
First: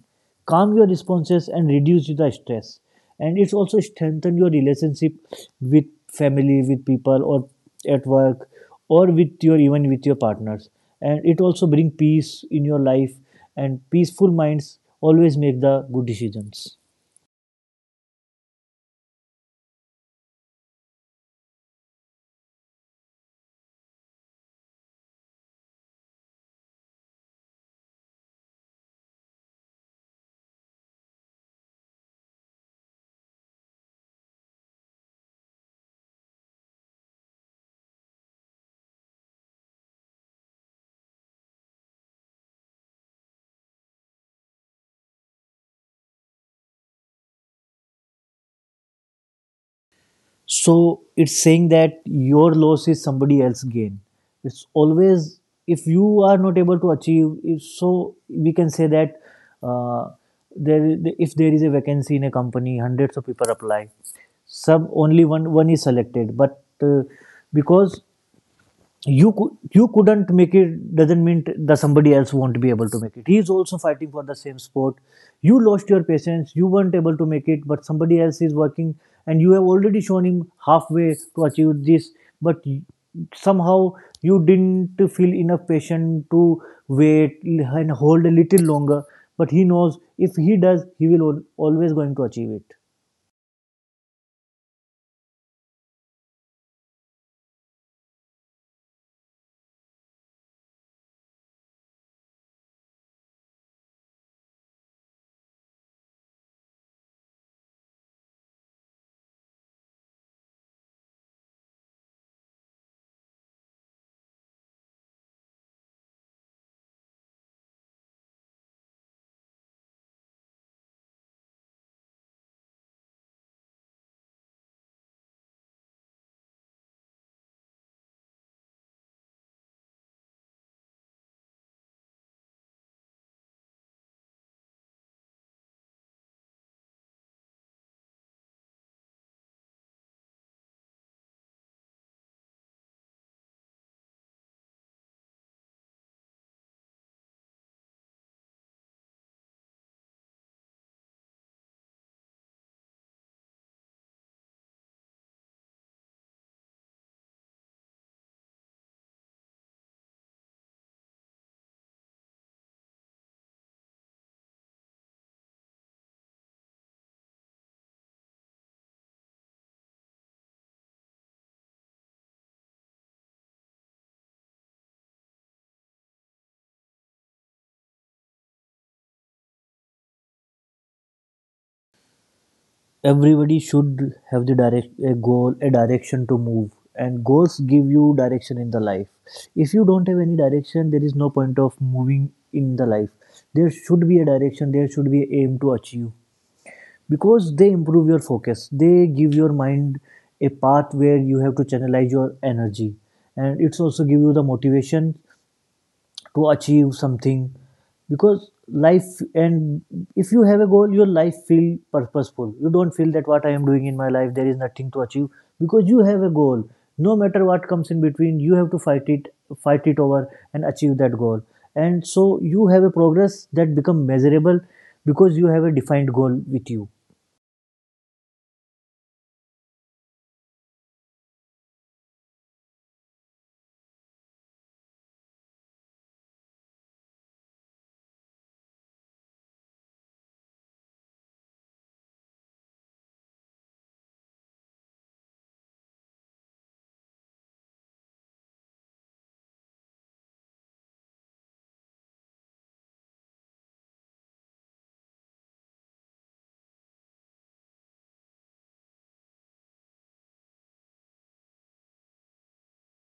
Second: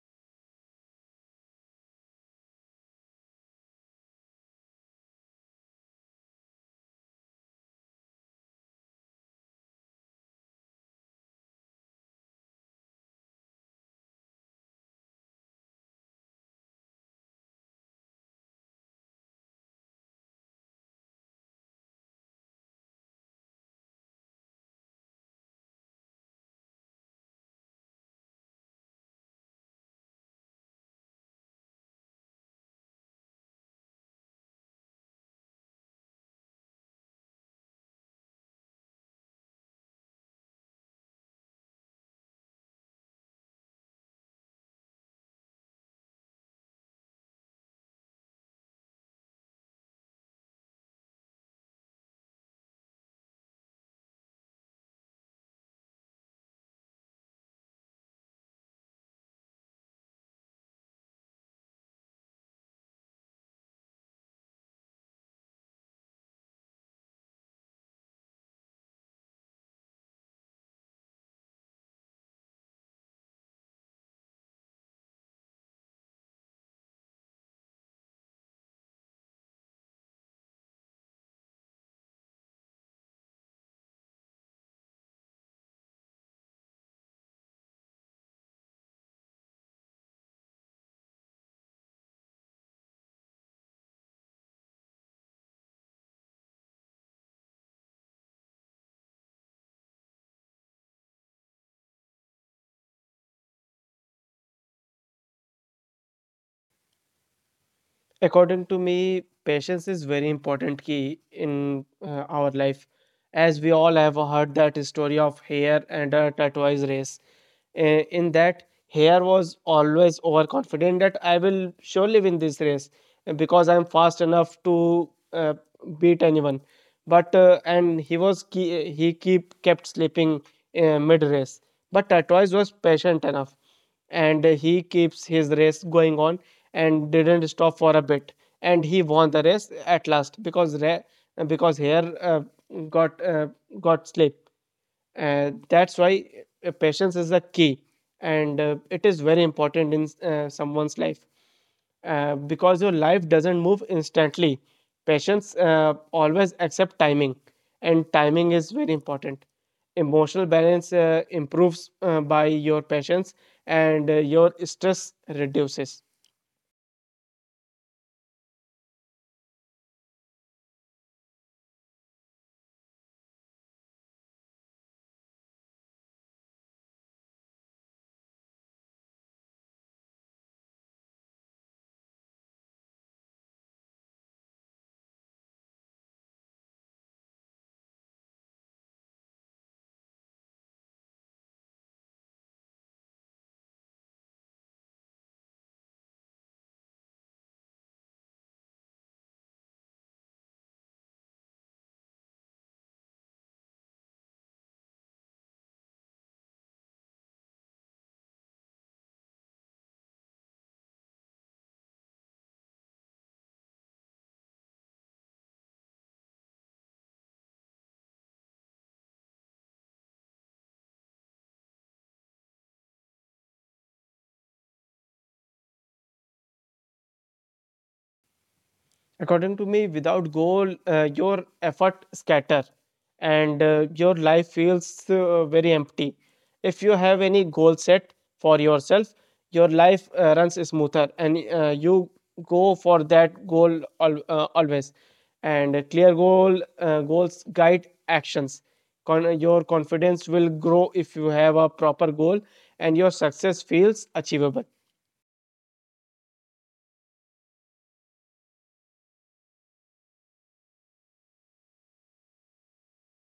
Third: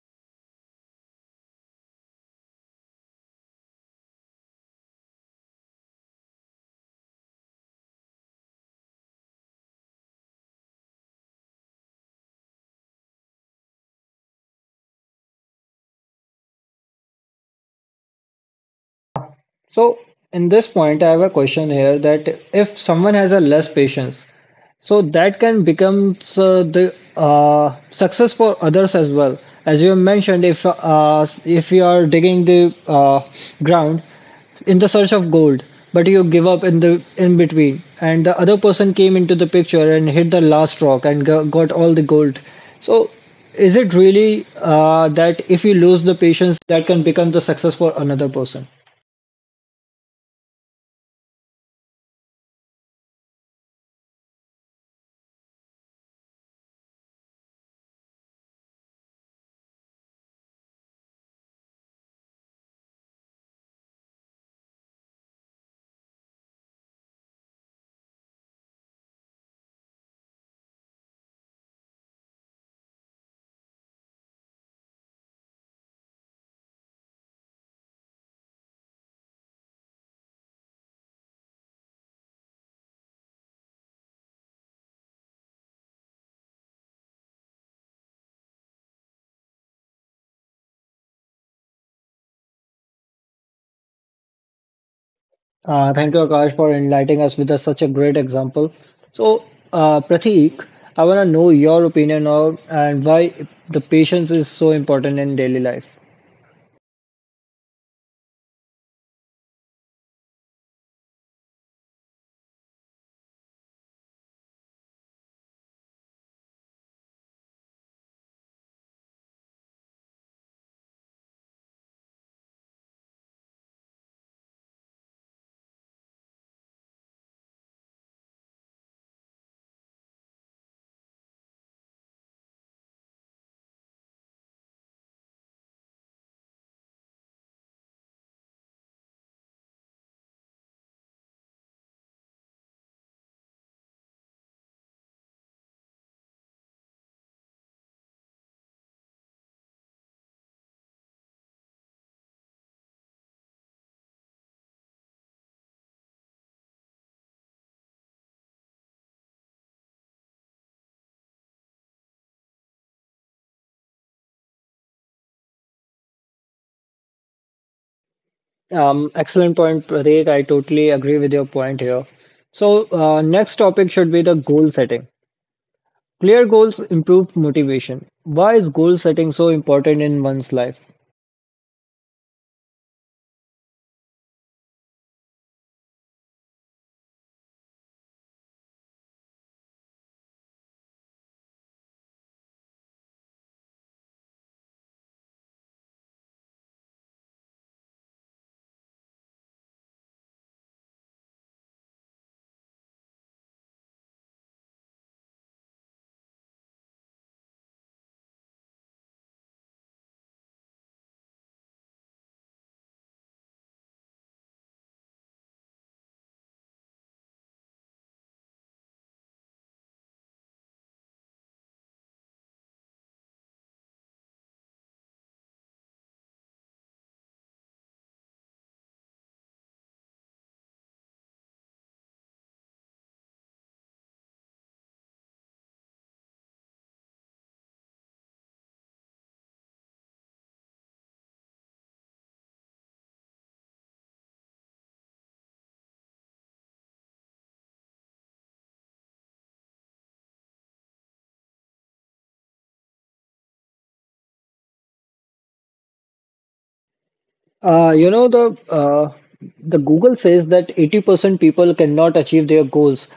calm your responses and reduce the stress. And it's also strengthen your relationship with family, with people, or at work, or with your, even with your partners. And it also bring peace in your life, and peaceful minds always make the good decisions.
So, in this point, I have a question here that if someone has a less patience, so that can become the success for others as well. As you mentioned, if you are digging the ground in the search of gold, but you give up in the in between, and the other person came into the picture and hit the last rock and got all the gold. So, is it really that if you lose the patience, that can become the success for another person?
So it's saying that your loss is somebody else's gain. It's always, if you are not able to achieve, if, so we can say that, uh, there, if there is a vacancy in a company, hundreds of people apply, some, only one is selected, but because you couldn't make it doesn't mean that somebody else won't be able to make it. He is also fighting for the same sport. You lost your patience, you weren't able to make it, but somebody else is working, and you have already shown him halfway to achieve this, but somehow you didn't feel enough patient to wait and hold a little longer. But he knows if he does, he will always going to achieve it.
Thank you, Akash, for enlightening us with a, such a great example. So, Prateek, I want to know your opinion on and why the patience is so important in daily life.
According to me, patience is very important key in our life, as we all have heard that story of hare and a tortoise race. Uh, in that, hare was always overconfident that I will surely win this race because I'm fast enough to beat anyone. But and he was ke- he keep kept sleeping mid race. But tortoise was patient enough, and he keeps his race going on and didn't stop for a bit, and he won the race at last because ra- because hare got uh, got sleep. And that's why patience is the key, and it is very important in someone's life because your life doesn't move instantly. Patients always accept timing, and timing is very important. Emotional balance improves by your patience, and your stress reduces.
Excellent point, Prateek. I totally agree with your point here. So, next topic should be the goal setting. Clear goals improve motivation. Why is goal setting so important in one's life?
Everybody should have the direct a goal, a direction to move, and goals give you direction in the life. If you don't have any direction, there is no point of moving in the life. There should be a direction, there should be an aim to achieve, because they improve your focus, they give your mind a path where you have to channelize your energy. And it's also give you the motivation to achieve something. Because life, and if you have a goal, your life feel purposeful. You don't feel that what I am doing in my life, there is nothing to achieve, because you have a goal. No matter what comes in between, you have to fight it, fight it over, and achieve that goal. And so you have a progress that become measurable, because you have a defined goal with you.
According to me, without goal, your effort scatter and your life feels very empty. If you have any goal set for yourself, your life runs smoother, and you go for that goal always. And a clear goals guide actions. Your confidence will grow if you have a proper goal, and your success feels achievable.
You know the Google says that 80% people cannot achieve their goals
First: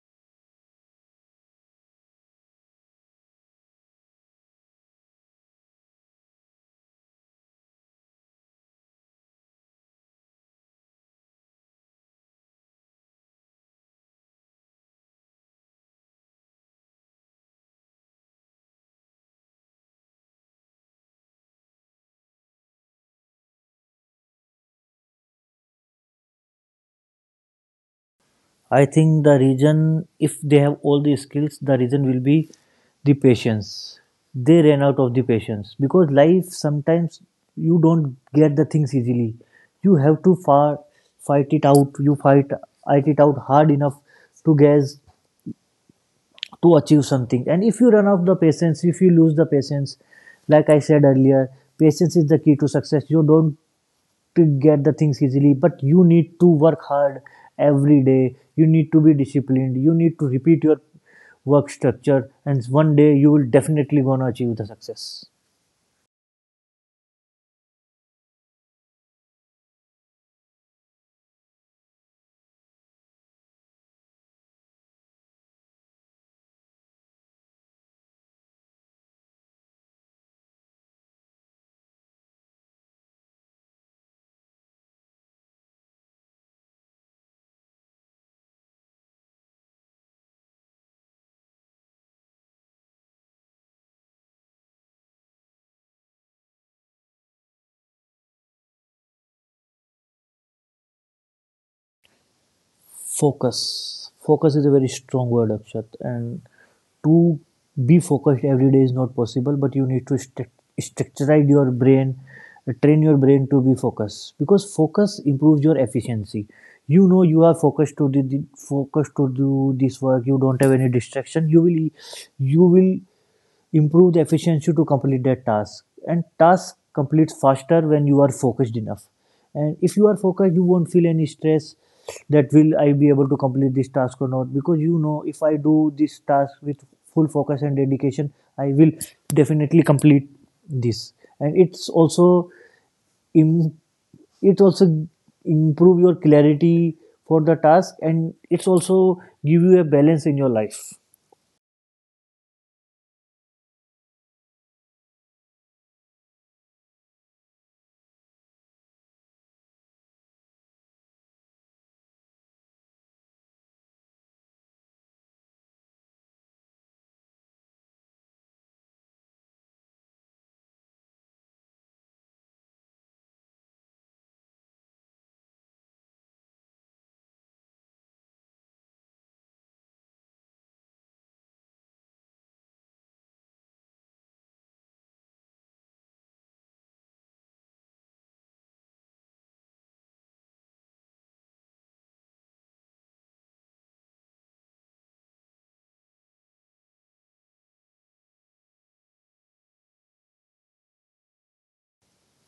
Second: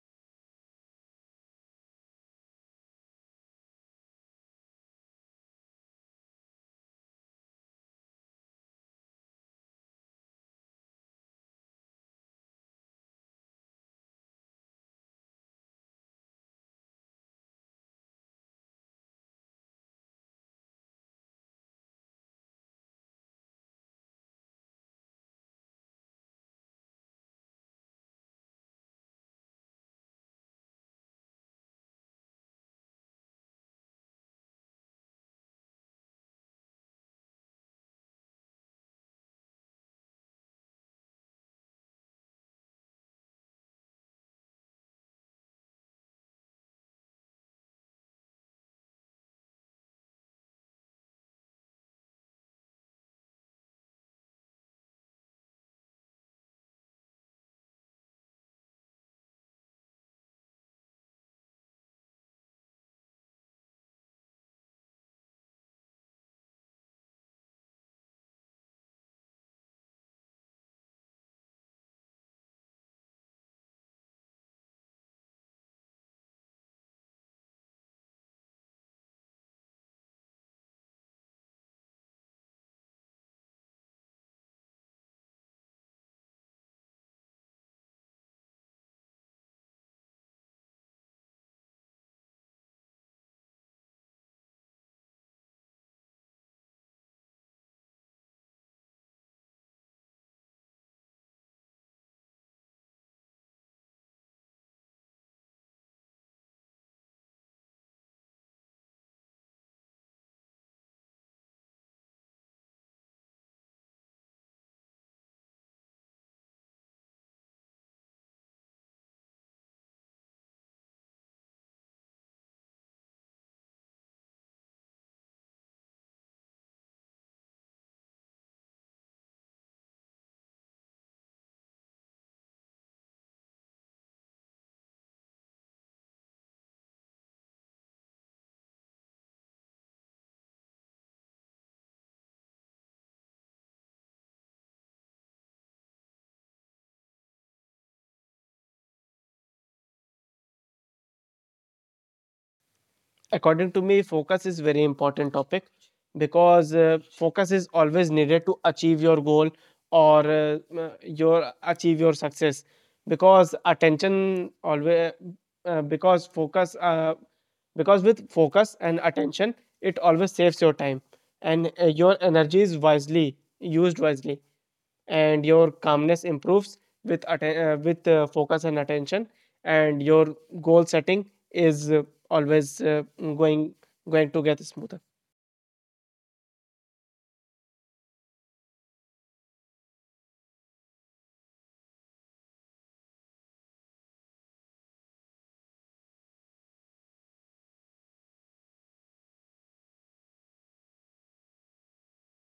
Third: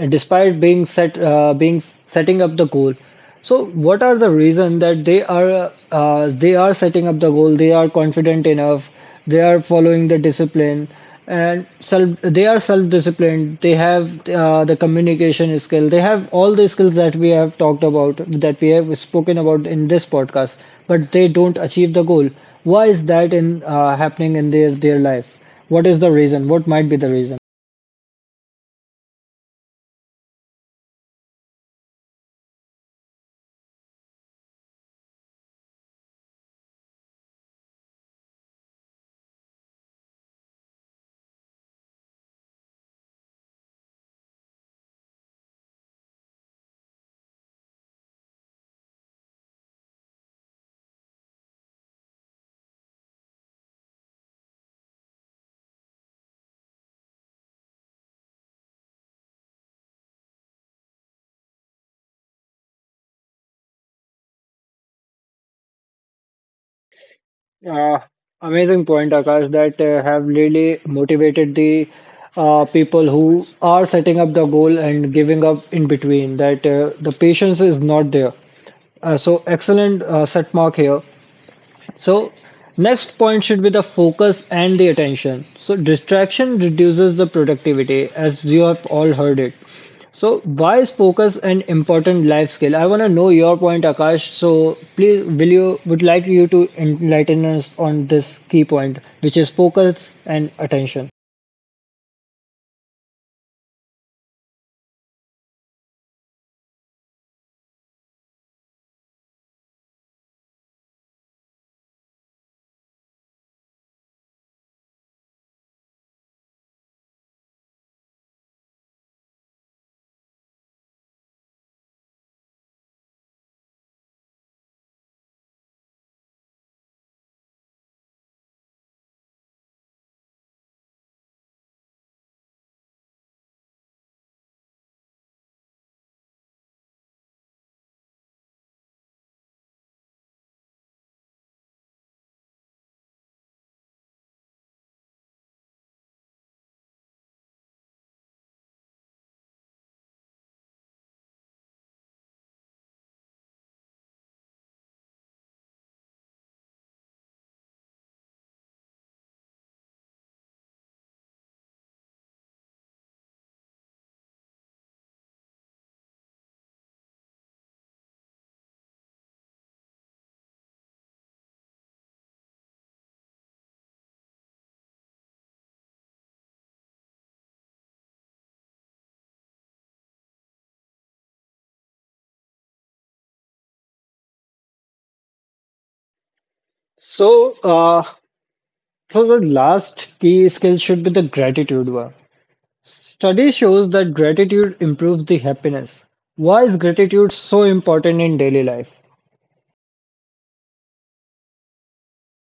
despite being setting up the goal. So what are the reason that they are setting up the goal? They are confident enough, they are following the discipline, and self disciplined. They have the communication skill, they have all the skills that we have talked about, that we have spoken about in this podcast, but they don't achieve the goal. Why is that in happening in their life? What is the reason? What might be the reason?
I think the reason, if they have all the skills, the reason will be the patience. They ran out of the patience, because life sometimes you don't get the things easily. You have to far fight it out. You fight it out hard enough to guess, to achieve something. And if you run out of the patience, if you lose the patience, like I said earlier, patience is the key to success. You don't to get the things easily, but you need to work hard every day. You need to be disciplined, you need to repeat your work structure, and one day you will definitely gonna achieve the success.
uh, Amazing point, Akash, that have really motivated the people who are setting up the goal and giving up in between. That the patience is not there. So excellent set mark here. So next point should be the focus and the attention. So distraction reduces the productivity, as you have all heard it. So why is focus an important life skill? I want to know your point, Akash. So please, will you would like you to enlighten us on this key point, which is focus and attention.
Focus. Focus is a very strong word, Akshat. And to be focused every day is not possible, but you need to structure your brain, train your brain to be focused, because focus improves your efficiency. You know you are focused to do the, focused to do this work. You don't have any distraction. You will improve the efficiency to complete that task, and task completes faster when you are focused enough. And if you are focused, you won't feel any stress that will I be able to complete this task or not, because you know if I do this task with full focus and dedication, I will definitely complete this. And it's also im- it also improve your clarity for the task, and it's also give you a balance in your life.
According to me, focus is very important topic because focus is always needed to achieve your goal or your achieve your success because attention always because focus because with focus and attention, it always saves your time, and your energy is wisely used wisely, and your calmness improves with focus and attention. And your goal setting is always going to get smoother.
So, So the last key skill should be the gratitude one. Study shows that gratitude improves the happiness. Why is gratitude so important in daily life?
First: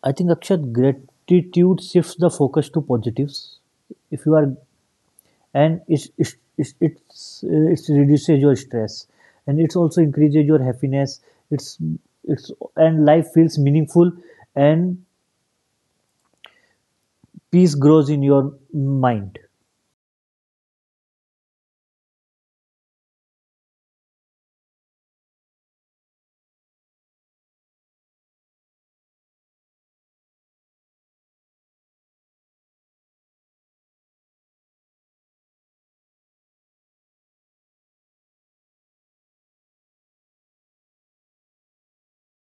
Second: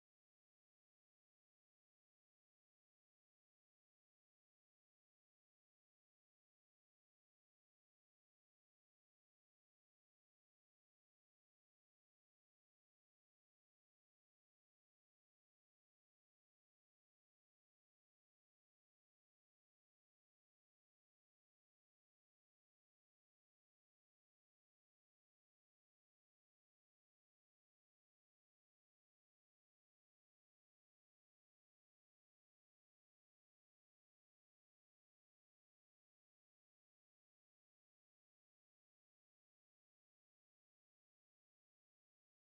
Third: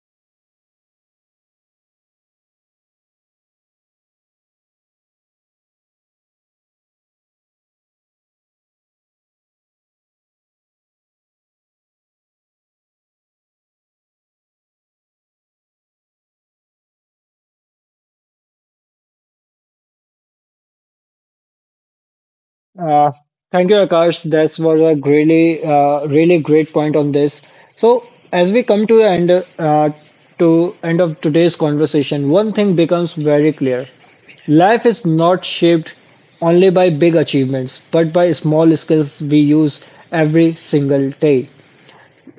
I think, Akshat, gratitude shifts the focus to positives. If you are, and it reduces your stress, and it's also increases your happiness. It's it's and life feels meaningful, and peace grows in your mind.
Uh, Thank you, Akash. That was a really great point on this. So, as we come to the end, uh, to end of today's conversation, one thing becomes very clear: life is not shaped only by big achievements, but by small skills we use every single day.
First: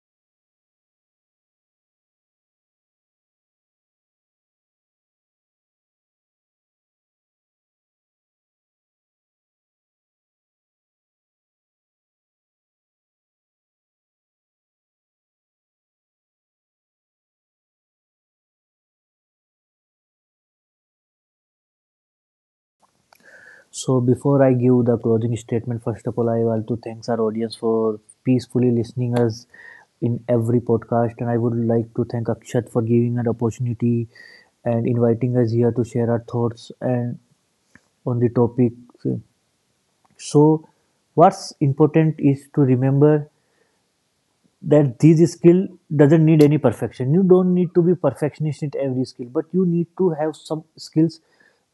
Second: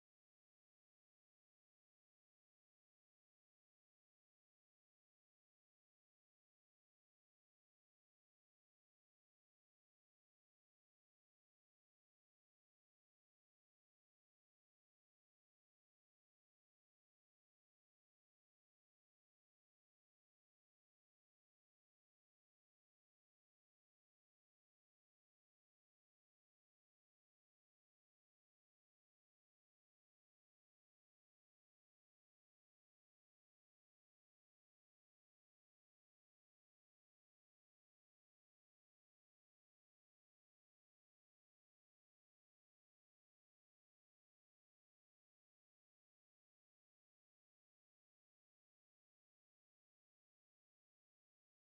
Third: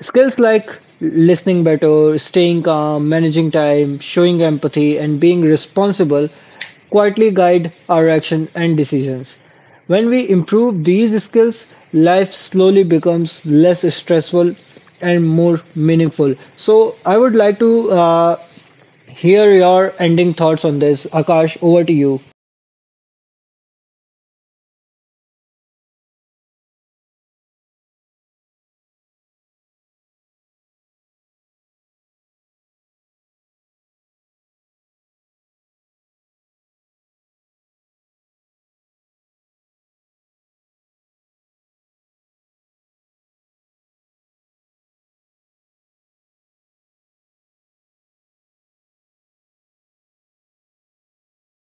Skills like listening better, staying calm, managing time, showing empathy, and being responsible quietly guide our action and decisions. When we improve these skills, life slowly becomes less stressful and more meaningful. So, I would like to hear your ending thoughts on this. Akash, over to you.
So before I give the closing statement, first of all, I want to thanks our audience for peacefully listening us in every podcast, and I would like to thank Akshat for giving an opportunity and inviting us here to share our thoughts and on the topic. So what's important is to remember that these skill doesn't need any perfection. You don't need to be perfectionist in every skill, but you need to have some skills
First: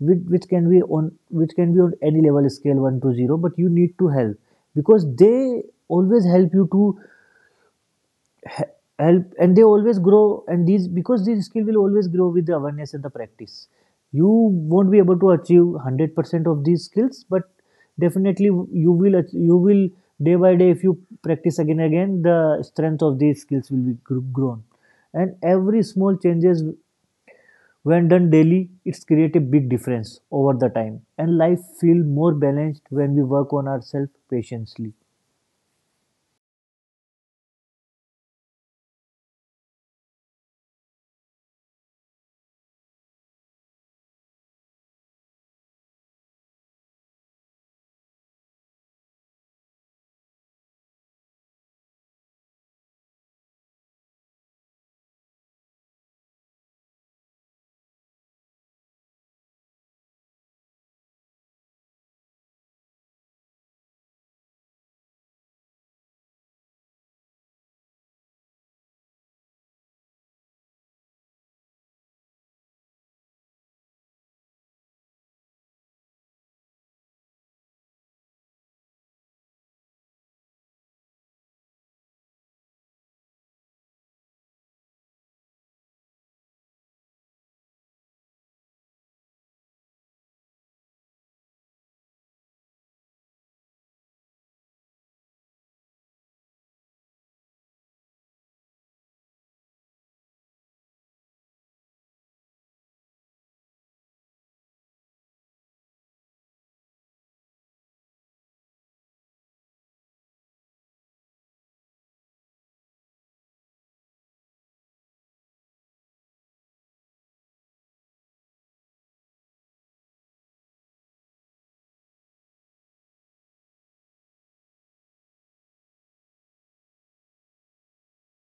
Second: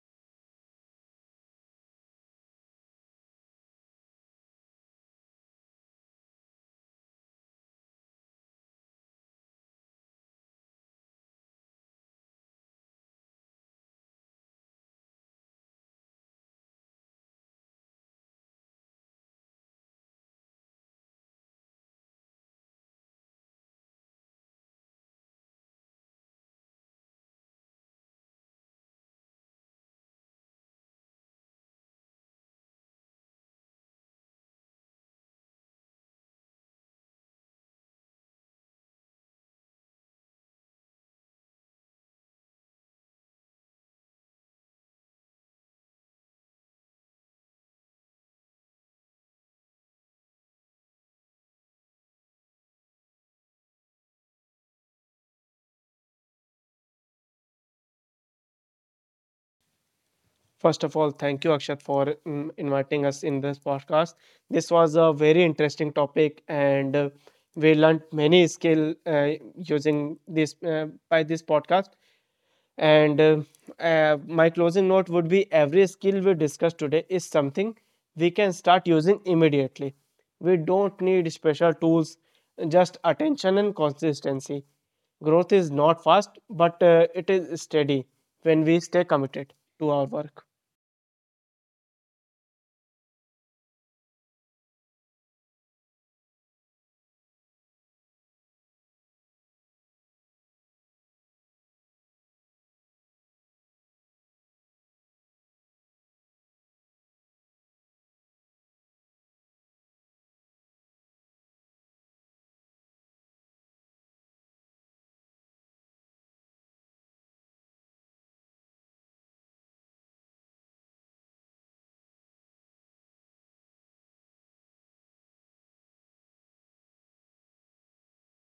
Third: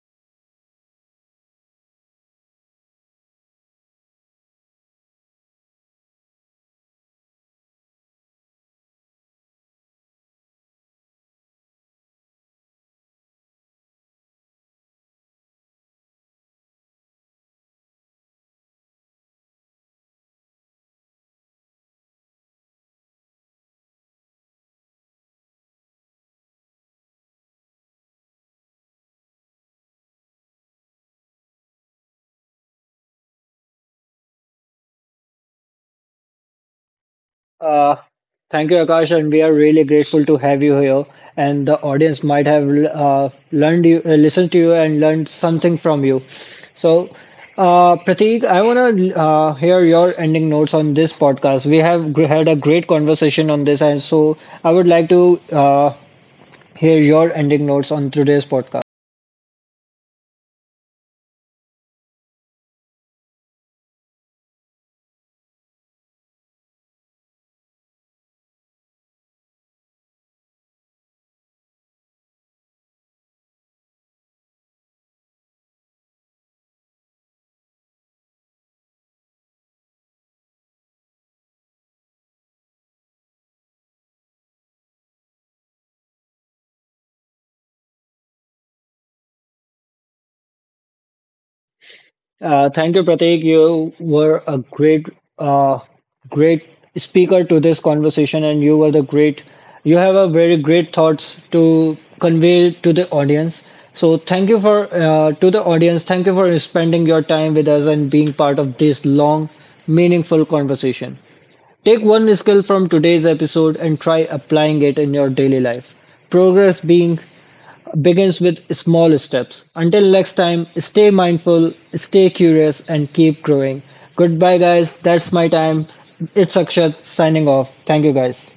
which, which can be on any level scale 1 to 0, but you need to help, because they always help you to he- help, and they always grow, and these, because these skill will always grow with the awareness and the practice. You won't be able to achieve 100% of these skills, but definitely you will you will, day by day, if you practice again and again, the strength of these skills will be grown. And every small changes, when done daily, it's create a big difference over the time, and life feel more balanced when we work on ourselves patiently.
Uh, Thank you, Akash, and we are really grateful to have you here. And the audience might have listened to you, and learned something from you. So, Prateek, I want to hear your ending notes on this podcast. We have had a great conversation on this, and so I would like to hear your ending notes on today's podcast.
First of all, thank you Akshat for inviting us in this podcast. This was a very interesting topic, and we learned many skill using this by this podcast. And My closing note would be every skill we discussed today is something we can start using immediately. We don't need special tools, just attention and consistency. Growth is not fast, but it is steady when we stay committed to our work.
Thank you, Pratik. You were a uh, great speaker to this conversation, and you were the great. You have a very great thoughts to convey to the audience. So thank you for to the audience. Thank you for spending your time with us and being part of this long, meaningful conversation. Take one skill from today's episode and try applying it in your daily life. Progress being begins with small steps. Until next time, stay mindful, stay curious, and keep growing. Goodbye, guys. That's my time. It's Akshat signing off. Thank you, guys.